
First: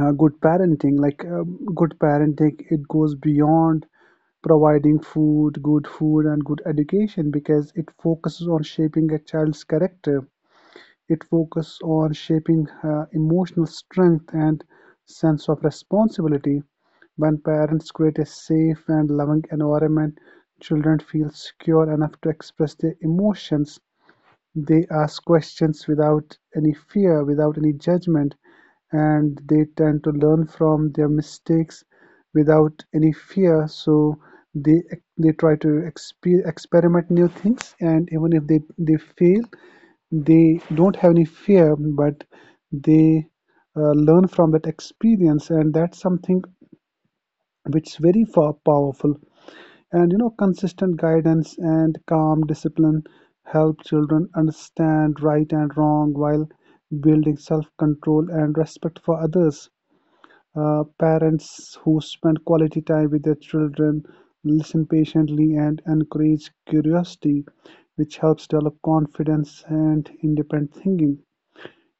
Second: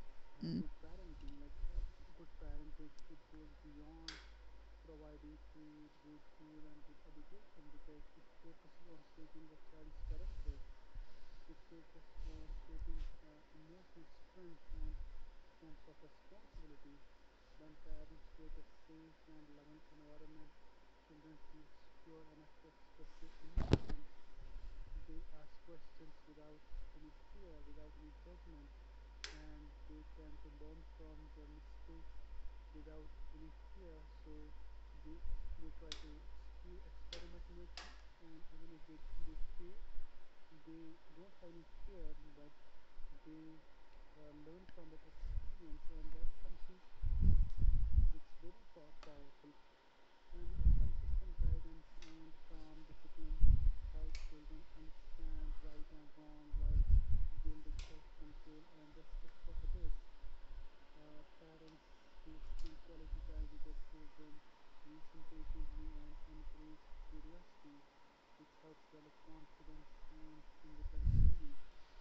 Speaker 2: uh, good
Speaker 1: Mm.
Speaker 2: parenting. Like uh, good parenting, it goes beyond providing food, good food, and good education, because it focuses on shaping a child's character. It focuses on shaping uh, emotional strength and sense of responsibility. When parents create a safe and loving environment, children feel secure enough to express their emotions. They ask questions without any fear, without any judgment, and they tend to learn from their mistakes without any fear. So they they try to exper- experiment new things, and even if they, they fail, they don't have any fear, but they uh, learn from that experience, and that's something which is very far powerful. And you know, consistent guidance and calm discipline help children understand right and wrong while building self-control and respect for others. Uh, parents who spend quality time with their children, listen patiently, and encourage curiosity, which helps develop confidence and independent thinking.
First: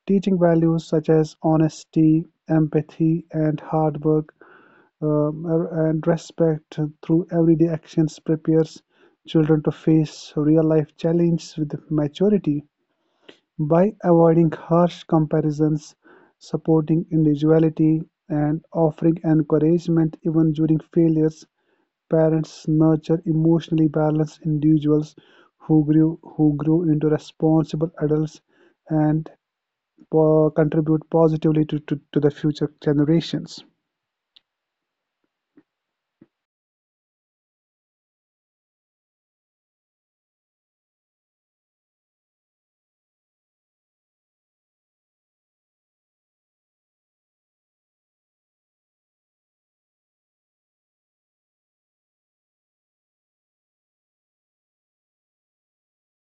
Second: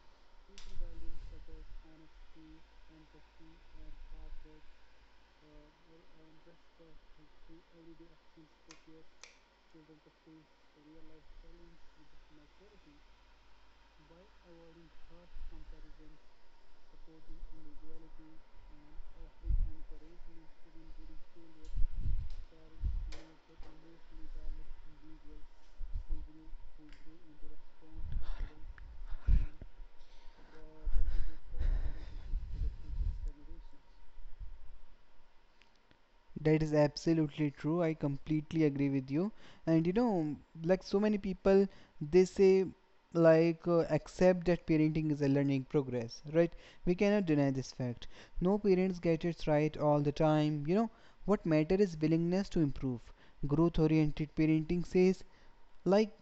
Speaker 2: Teaching values such as honesty, empathy, and hard work, um, er, and respect through everyday actions prepares children to face real life challenges with maturity. By avoiding harsh comparisons, supporting individuality, and offering encouragement even during failures, parents nurture emotionally balanced individuals who grew who grew into responsible adults and po- contribute positively to, to, to the future generations.
Speaker 1: That is absolutely true. I completely agree with you. And you know, like so many people, they say, like, uh, accept that parenting is a learning progress, right? We cannot deny this fact. No parents get it right all the time. You know, what matter is willingness to improve. Growth oriented parenting says, like,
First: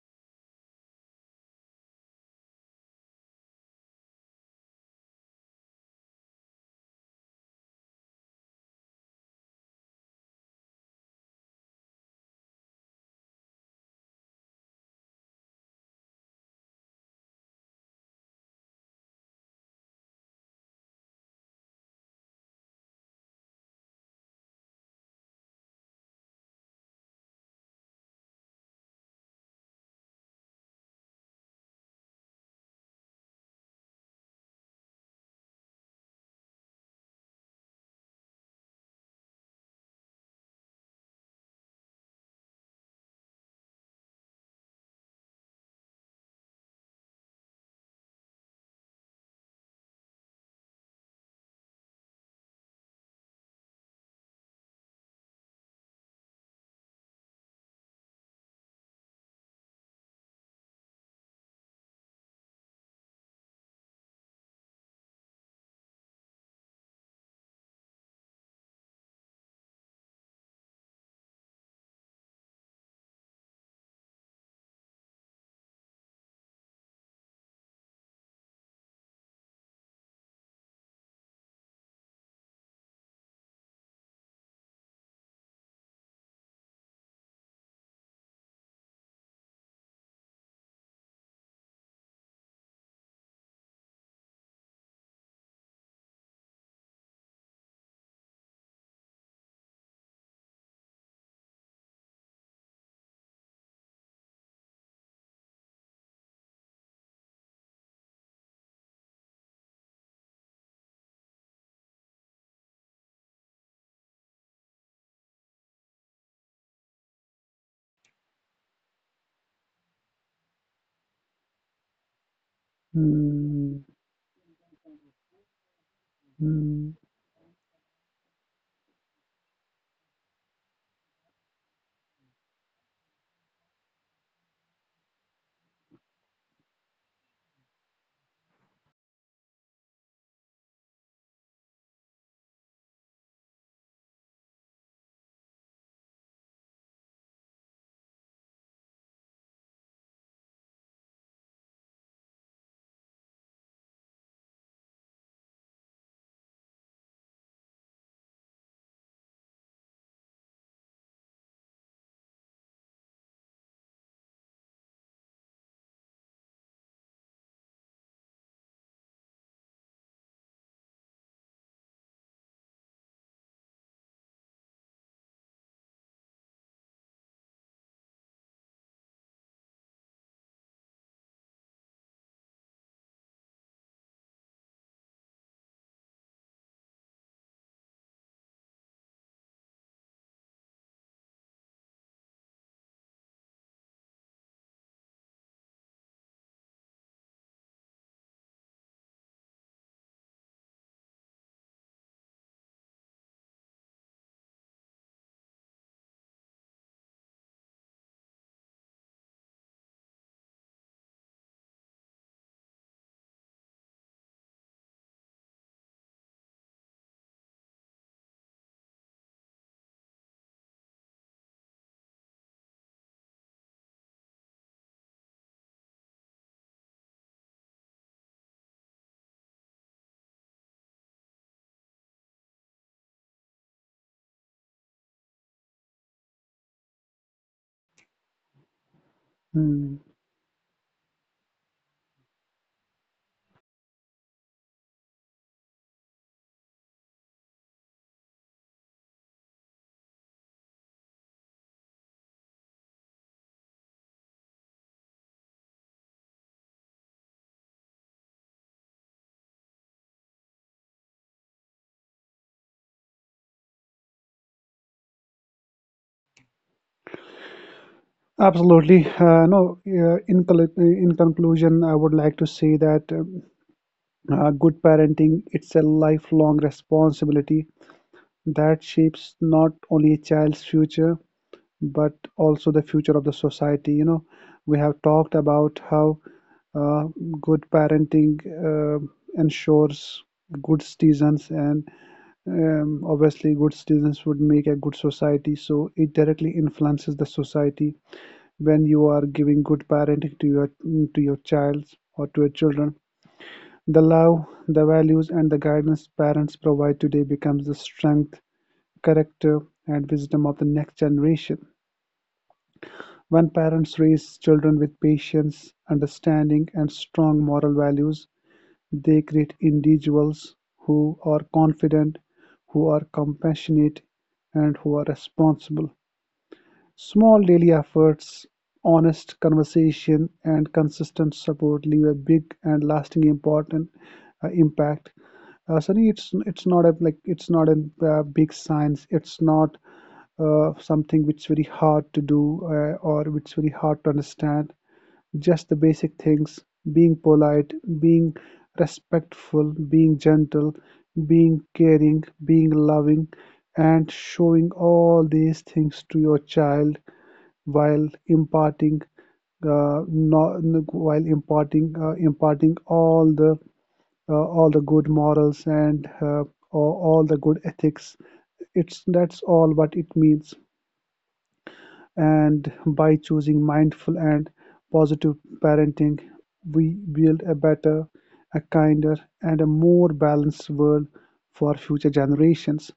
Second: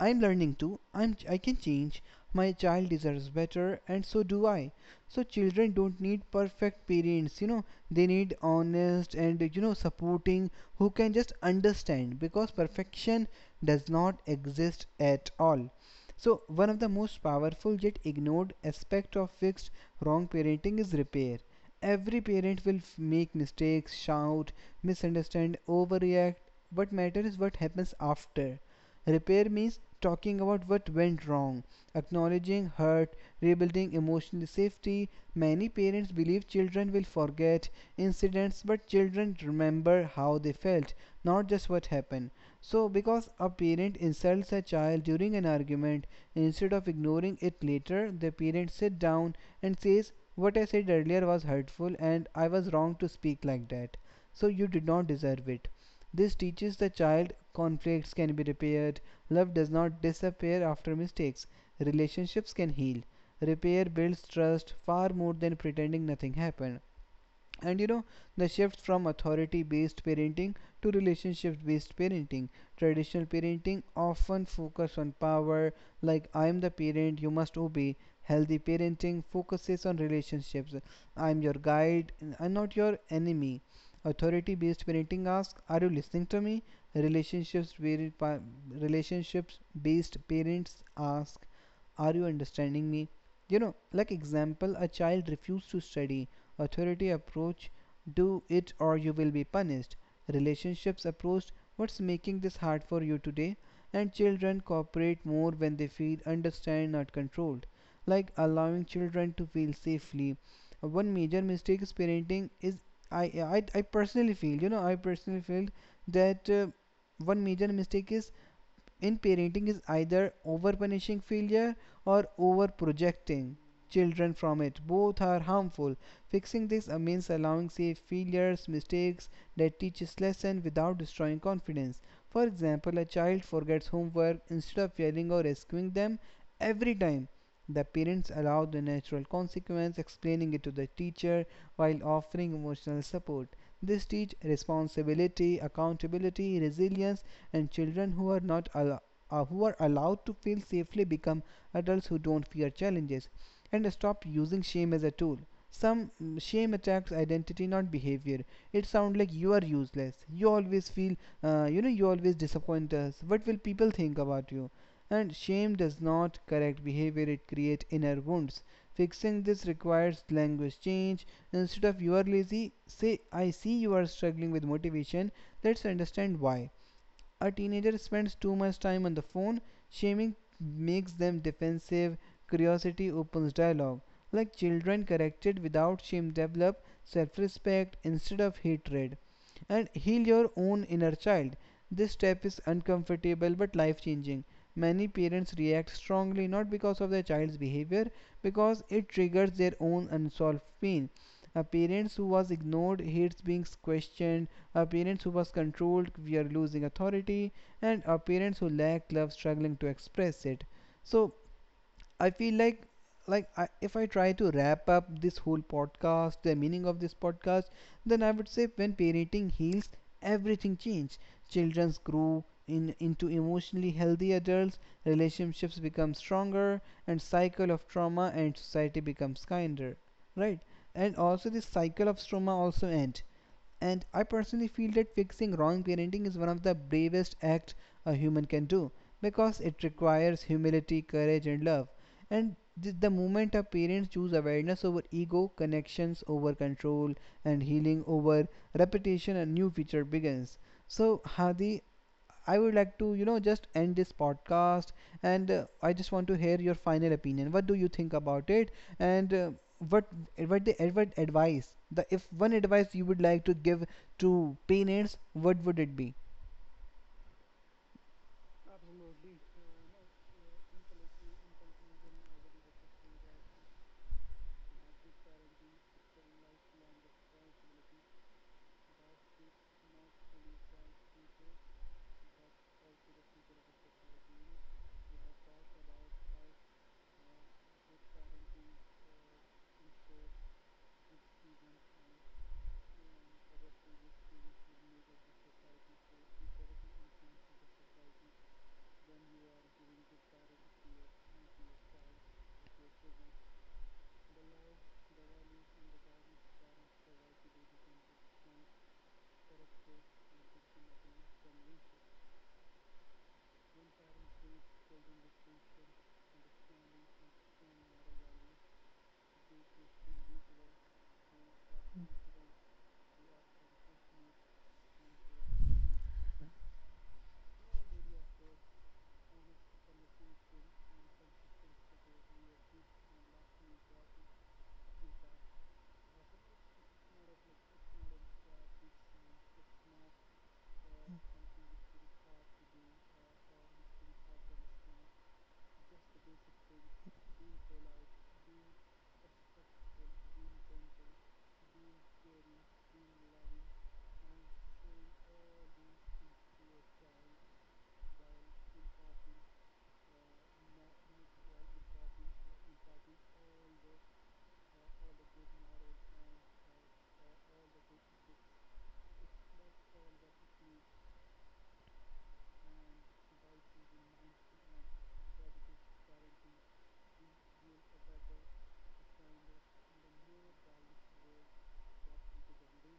Speaker 1: I'm learning too. I'm I can change. My child deserves better, and so do I. So children don't need perfect parents, you know. They need honest and, you know, supporting who can just understand, because perfection does not exist at all. So one of the most powerful yet ignored aspect of fixed wrong parenting is repair. Every parent will f- make mistakes, shout, misunderstand, overreact. What matters is what happens after. Repair means talking about what went wrong, acknowledging hurt, rebuilding emotional safety. Many parents believe children will forget incidents, but children remember how they felt, not just what happened. So, because a parent insults a child during an argument, instead of ignoring it later, the parent sits down and says, what I said earlier was hurtful, and I was wrong to speak like that. So, you did not deserve it. This teaches the child conflicts can be repaired, love does not disappear after mistakes, relationships can heal. Repair builds trust far more than pretending nothing happened. And, you know, the shift from authority based parenting to relationship based parenting. Traditional parenting often focus on power, like, I am the parent, you must obey. Healthy parenting focuses on relationships. I am your guide, I'm not your enemy. Authority based parenting asks, are you listening to me? Relationships relationships based parents ask, are you understanding me? You know, like example, a child refused to study. Authority approach, do it or you will be punished. Relationships approach, what's making this hard for you today? And children cooperate more when they feel understand, not controlled. Like allowing children to feel safely. One major mistake is parenting is I I, I personally feel, you know, I personally feel that uh, one major mistake is in parenting is either over punishing failure or over projecting
Speaker 2: Hmm,
Speaker 1: children from it. Both are harmful. Fixing this
Speaker 2: hmm,
Speaker 1: uh, means allowing safe failures, mistakes that teaches lesson without destroying confidence. For example, a child forgets homework, instead of yelling or rescuing them every time. The parents allow the natural consequence, explaining it to the teacher while offering emotional support. This teach responsibility, accountability, resilience, and children who are not al- uh, who are allowed to feel safely become adults who don't fear challenges and stop using shame as a tool. Some mm, shame attacks identity, not behavior. It sounds like you are useless. You always feel, uh, you know, you always disappoint us. What will people think about you? And shame does not correct behavior, it creates inner wounds. Fixing this requires language change. Instead of you are lazy, say I see you are struggling with motivation. Let's understand why. A teenager spends too much time on the phone, shaming makes them defensive, curiosity opens dialogue. Like children corrected without shame develop self respect instead of hatred. And heal your own inner child. This step is uncomfortable but life changing. Many parents react strongly not because of their child's behavior, because it triggers their own unsolved pain. A parents who was ignored hates being questioned, a parents who was controlled we are losing authority, and a parents who lack love struggling to express it. So I feel like, like I, if I try to wrap up this whole podcast, the meaning of this podcast, then I would say, when parenting heals, everything changes. Children grow in into emotionally healthy adults, relationships become stronger, and cycle of trauma and society becomes kinder, right? And also this cycle of trauma also end. And I personally feel that fixing wrong parenting is one of the bravest acts a human can do, because it
Speaker 2: hmm.
Speaker 1: requires humility, courage, and love. And th- the moment our parents choose awareness over ego, connections over control, and healing over repetition, a new feature begins. So, Hadi, I would like to, you know, just end this podcast, and uh, I just want to hear your final opinion. What do you think about it? And uh, what what the, what advice the, if one advice you would like to give to parents, what would it be?
Speaker 2: Absolutely. Uh, no, uh, in, col- in conclusion, I would like to say that um, uh, good parenting, it's a lifelong responsibility that shapes not only a child's future but also the future of the society. You know, we have talked about how uh, good parenting uh, ensures good citizens. And Um, obviously, good citizens would make a good society, so it directly influences the society. When you are giving good parenting to your to your child or to your children, the love, the values, and the guidance parents provide today becomes the strength, character, and wisdom of the next generation. When parents raise children with patience, understanding, and strong moral values, they create individuals who are confident, who are compassionate, and who are responsible. Small daily efforts, honest conversation, and consistent support leave a big and lasting important uh, impact. Uh, Sunny, it's it's not a like it's not a uh, big science. It's not uh, something which is very hard to do, uh, or which is very hard to understand. Just the basic things: being polite, being respectful, being gentle, being caring, being loving, and showing all these things to your child while imparting uh, no, no- while imparting uh, imparting all the uh, all the good morals, and uh, all all the good ethics. It's That's all what it means. And by choosing mindful and positive parenting, we build a better, a kinder, and a more balanced world for future generations.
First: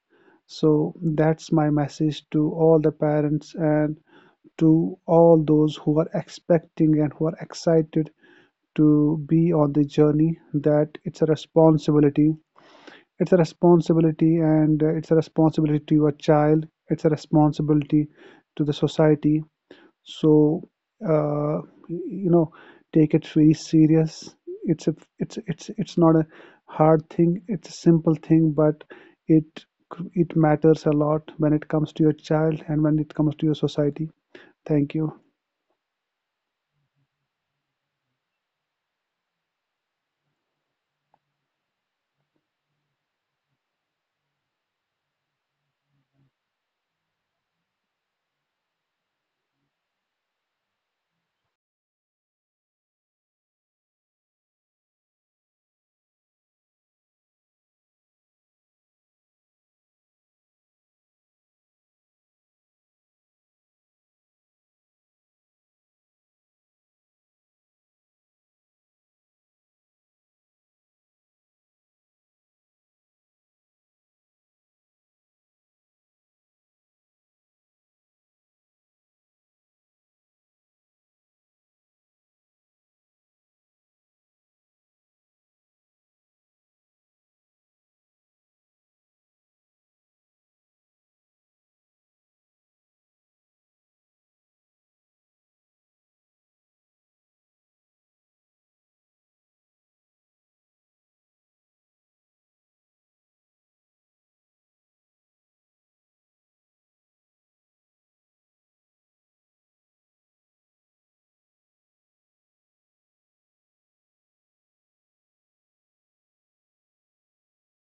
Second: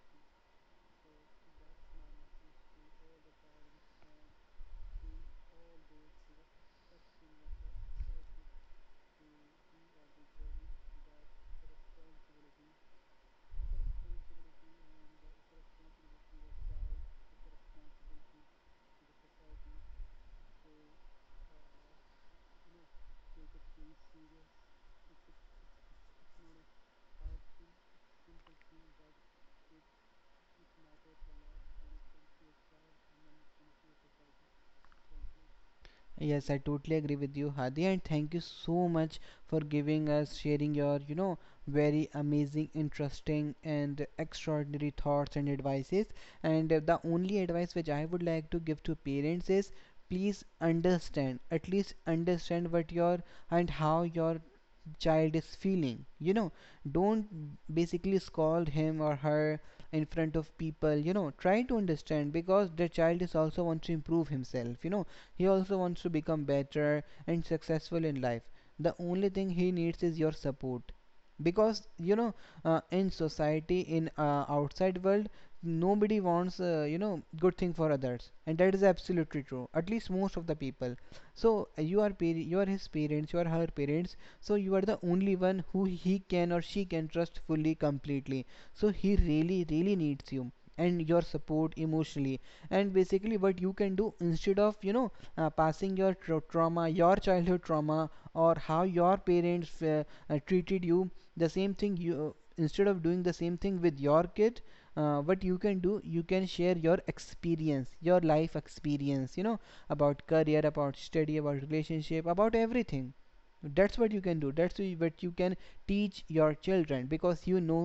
Speaker 2: So that's my message to all the parents and to all those who are expecting and who are excited to be on the journey, that it's a responsibility. It's a responsibility, and uh, it's a responsibility to your child. It's a responsibility to the society. So, uh, you know, take it very serious. It's a, it's it's it's not a hard thing. It's a simple thing, but it it matters a lot when it comes to your child and when it comes to your society. Thank you.
Speaker 1: Yes, I totally agree with you, Hadi, and thank you so much for giving us, sharing your, you know, very amazing, interesting, and extraordinary thoughts and advices. And uh, the only advice which I would like to give to parents is, please understand, at least understand what your and how your child is feeling. You know, don't basically scold him or her in front of people. You know, try to understand, because the child is also wants to improve himself, you know, he also wants to become better and successful in life. The only thing he needs is your support, because you know, uh, in society, in uh, outside world, nobody wants uh, you know good thing for others, and that is absolutely true, at least most of the people. So uh, you are par- you are his parents, you are her parents, so you are the only one who he can or she can trust fully completely. So he really really needs you, and your support emotionally. And basically what you can do, instead of, you know, uh, passing your tra- trauma, your childhood trauma, or how your parents uh, uh, treated you, the same thing you, instead of doing the same thing with your kid, uh, what you can do, you can share your experience, your life experience, you know, about career, about study, about relationship, about everything. That's what you can do, that's what you, what you can teach your children, because you know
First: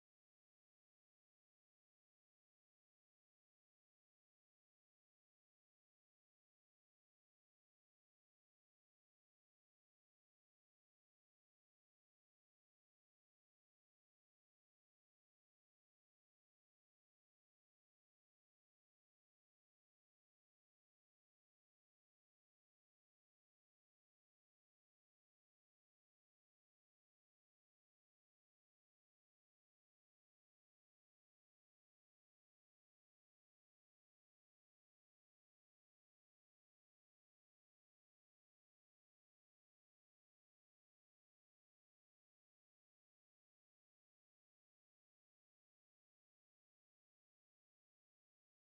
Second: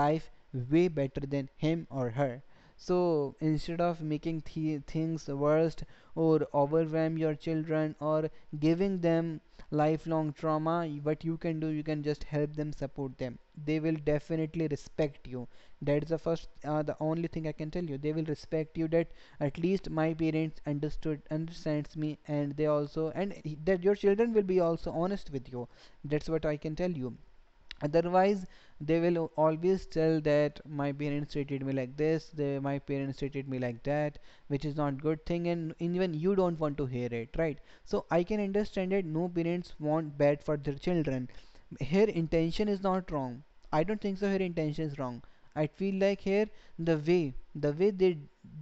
Speaker 1: life way better than him or her. So instead of making th- things worse, or overwhelm your children, or giving them lifelong trauma, what you can do, you can just help them, support them. They will definitely respect you. That's the first, uh, the only thing I can tell you, they will respect you, that at least my parents understood understands me, and they also. And that your children will be also honest with you. That's what I can tell you. Otherwise, they will always tell that my parents treated me like this, they, my parents treated me like that, which is not good thing, and even you don't want to hear it, right? So I can understand that no parents want bad for their children. Her intention is not wrong, I don't think so her intention is wrong. I feel like here, the way the way they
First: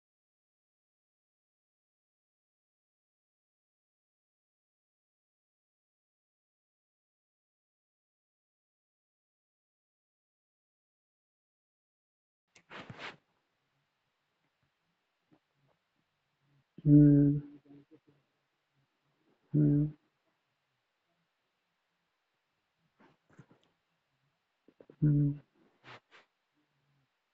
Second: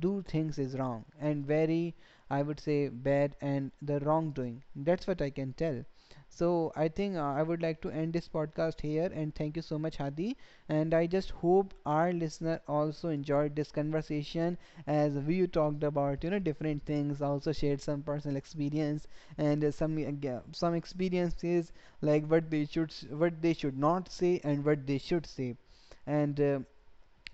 Speaker 1: do things is wrong and very, I would say, bad, and the wrongdoing. That's what I can tell. So I think, uh, I would like to end this podcast here, and thank you so much, Hadi. And I just hope our listener also enjoyed this conversation, as we talked about, you know, different things,
Speaker 2: Mm,
Speaker 1: also shared some personal experience, and uh,
Speaker 2: mm,
Speaker 1: some uh, ga- some experiences, like what they should s- what they should not say and what they should
Speaker 2: mm,
Speaker 1: say. And uh,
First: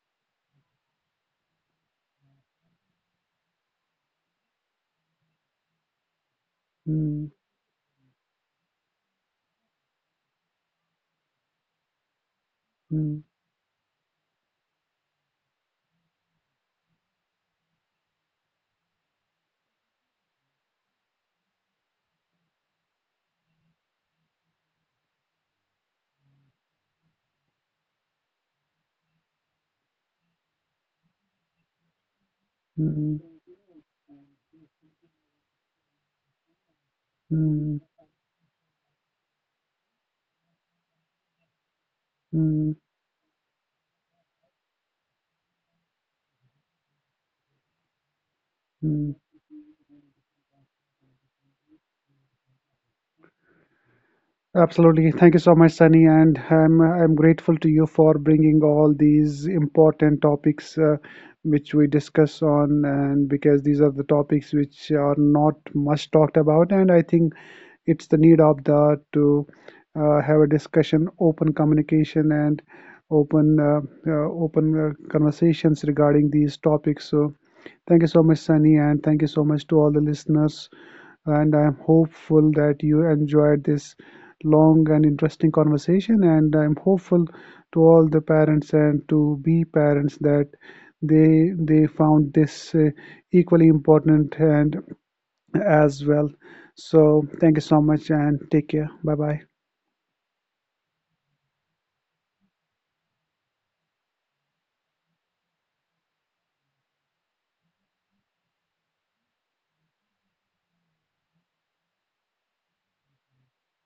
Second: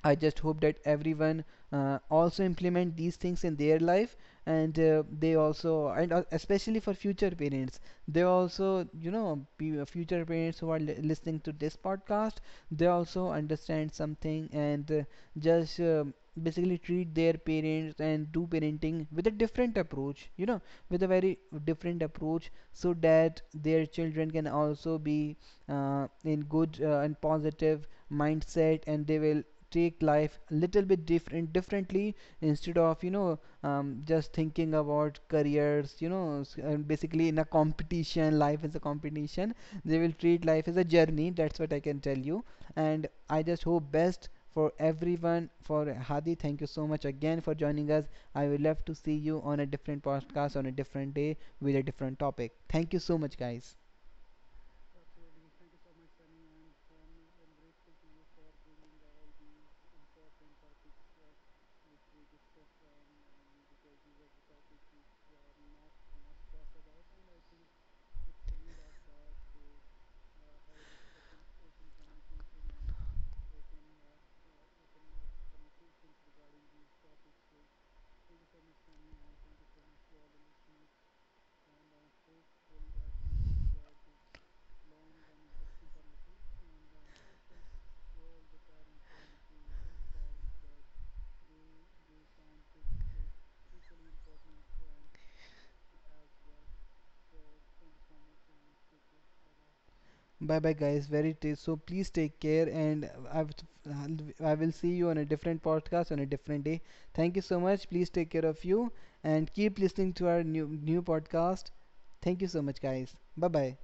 Speaker 1: I just hope that everyone uh, also implement these things in their life, and uh, they also, and uh, especially for future
Speaker 2: mm,
Speaker 1: parents, they also, you know, pe- future parents who are li- listening to this podcast, they
Speaker 2: mm,
Speaker 1: also understand something, and uh, just um basically treat their parents and do parenting with a different approach, you know, with a very different approach, so that their children can also be uh, in good uh, and positive mindset, and they will take life a little bit different differently, instead
Speaker 2: mm,
Speaker 1: of, you know,
Speaker 2: mm,
Speaker 1: um, just thinking about careers, you know, s- and basically in a
Speaker 2: mm,
Speaker 1: competition, life is a competition, they will treat life as a journey. That's what I can tell you.
Speaker 2: mm,
Speaker 1: And I just hope best for everyone. For Hadi, thank you so much again for joining us. I will love to see
Speaker 2: mm.
Speaker 1: you on a different podcast on a different day with a different topic. Thank you so much, guys.
Speaker 2: Absolutely. Thank you so much, Sunny, and I'm I'm grateful to you for bringing all these important topics uh, which we discuss on, and because these are the topics which are not much talked about, and I think it's the need of the to uh, have a discussion, open communication, and open uh, uh, open uh, conversations regarding these topics. So, thank you so much, Sunny, and thank you so much to all the listeners. And I'm hopeful that you enjoyed this long and interesting conversation. And I'm hopeful to all the parents and to be parents that they they found this uh, equally important and as well. So thank you so much and take care. Bye bye.
Speaker 1: Bye bye, guys. Very tasty. So please take care, and I've, I will see you on a different podcast on a different day. Thank you so much. Please take care of you and keep listening to our new new podcast. Thank you so much, guys. Bye bye.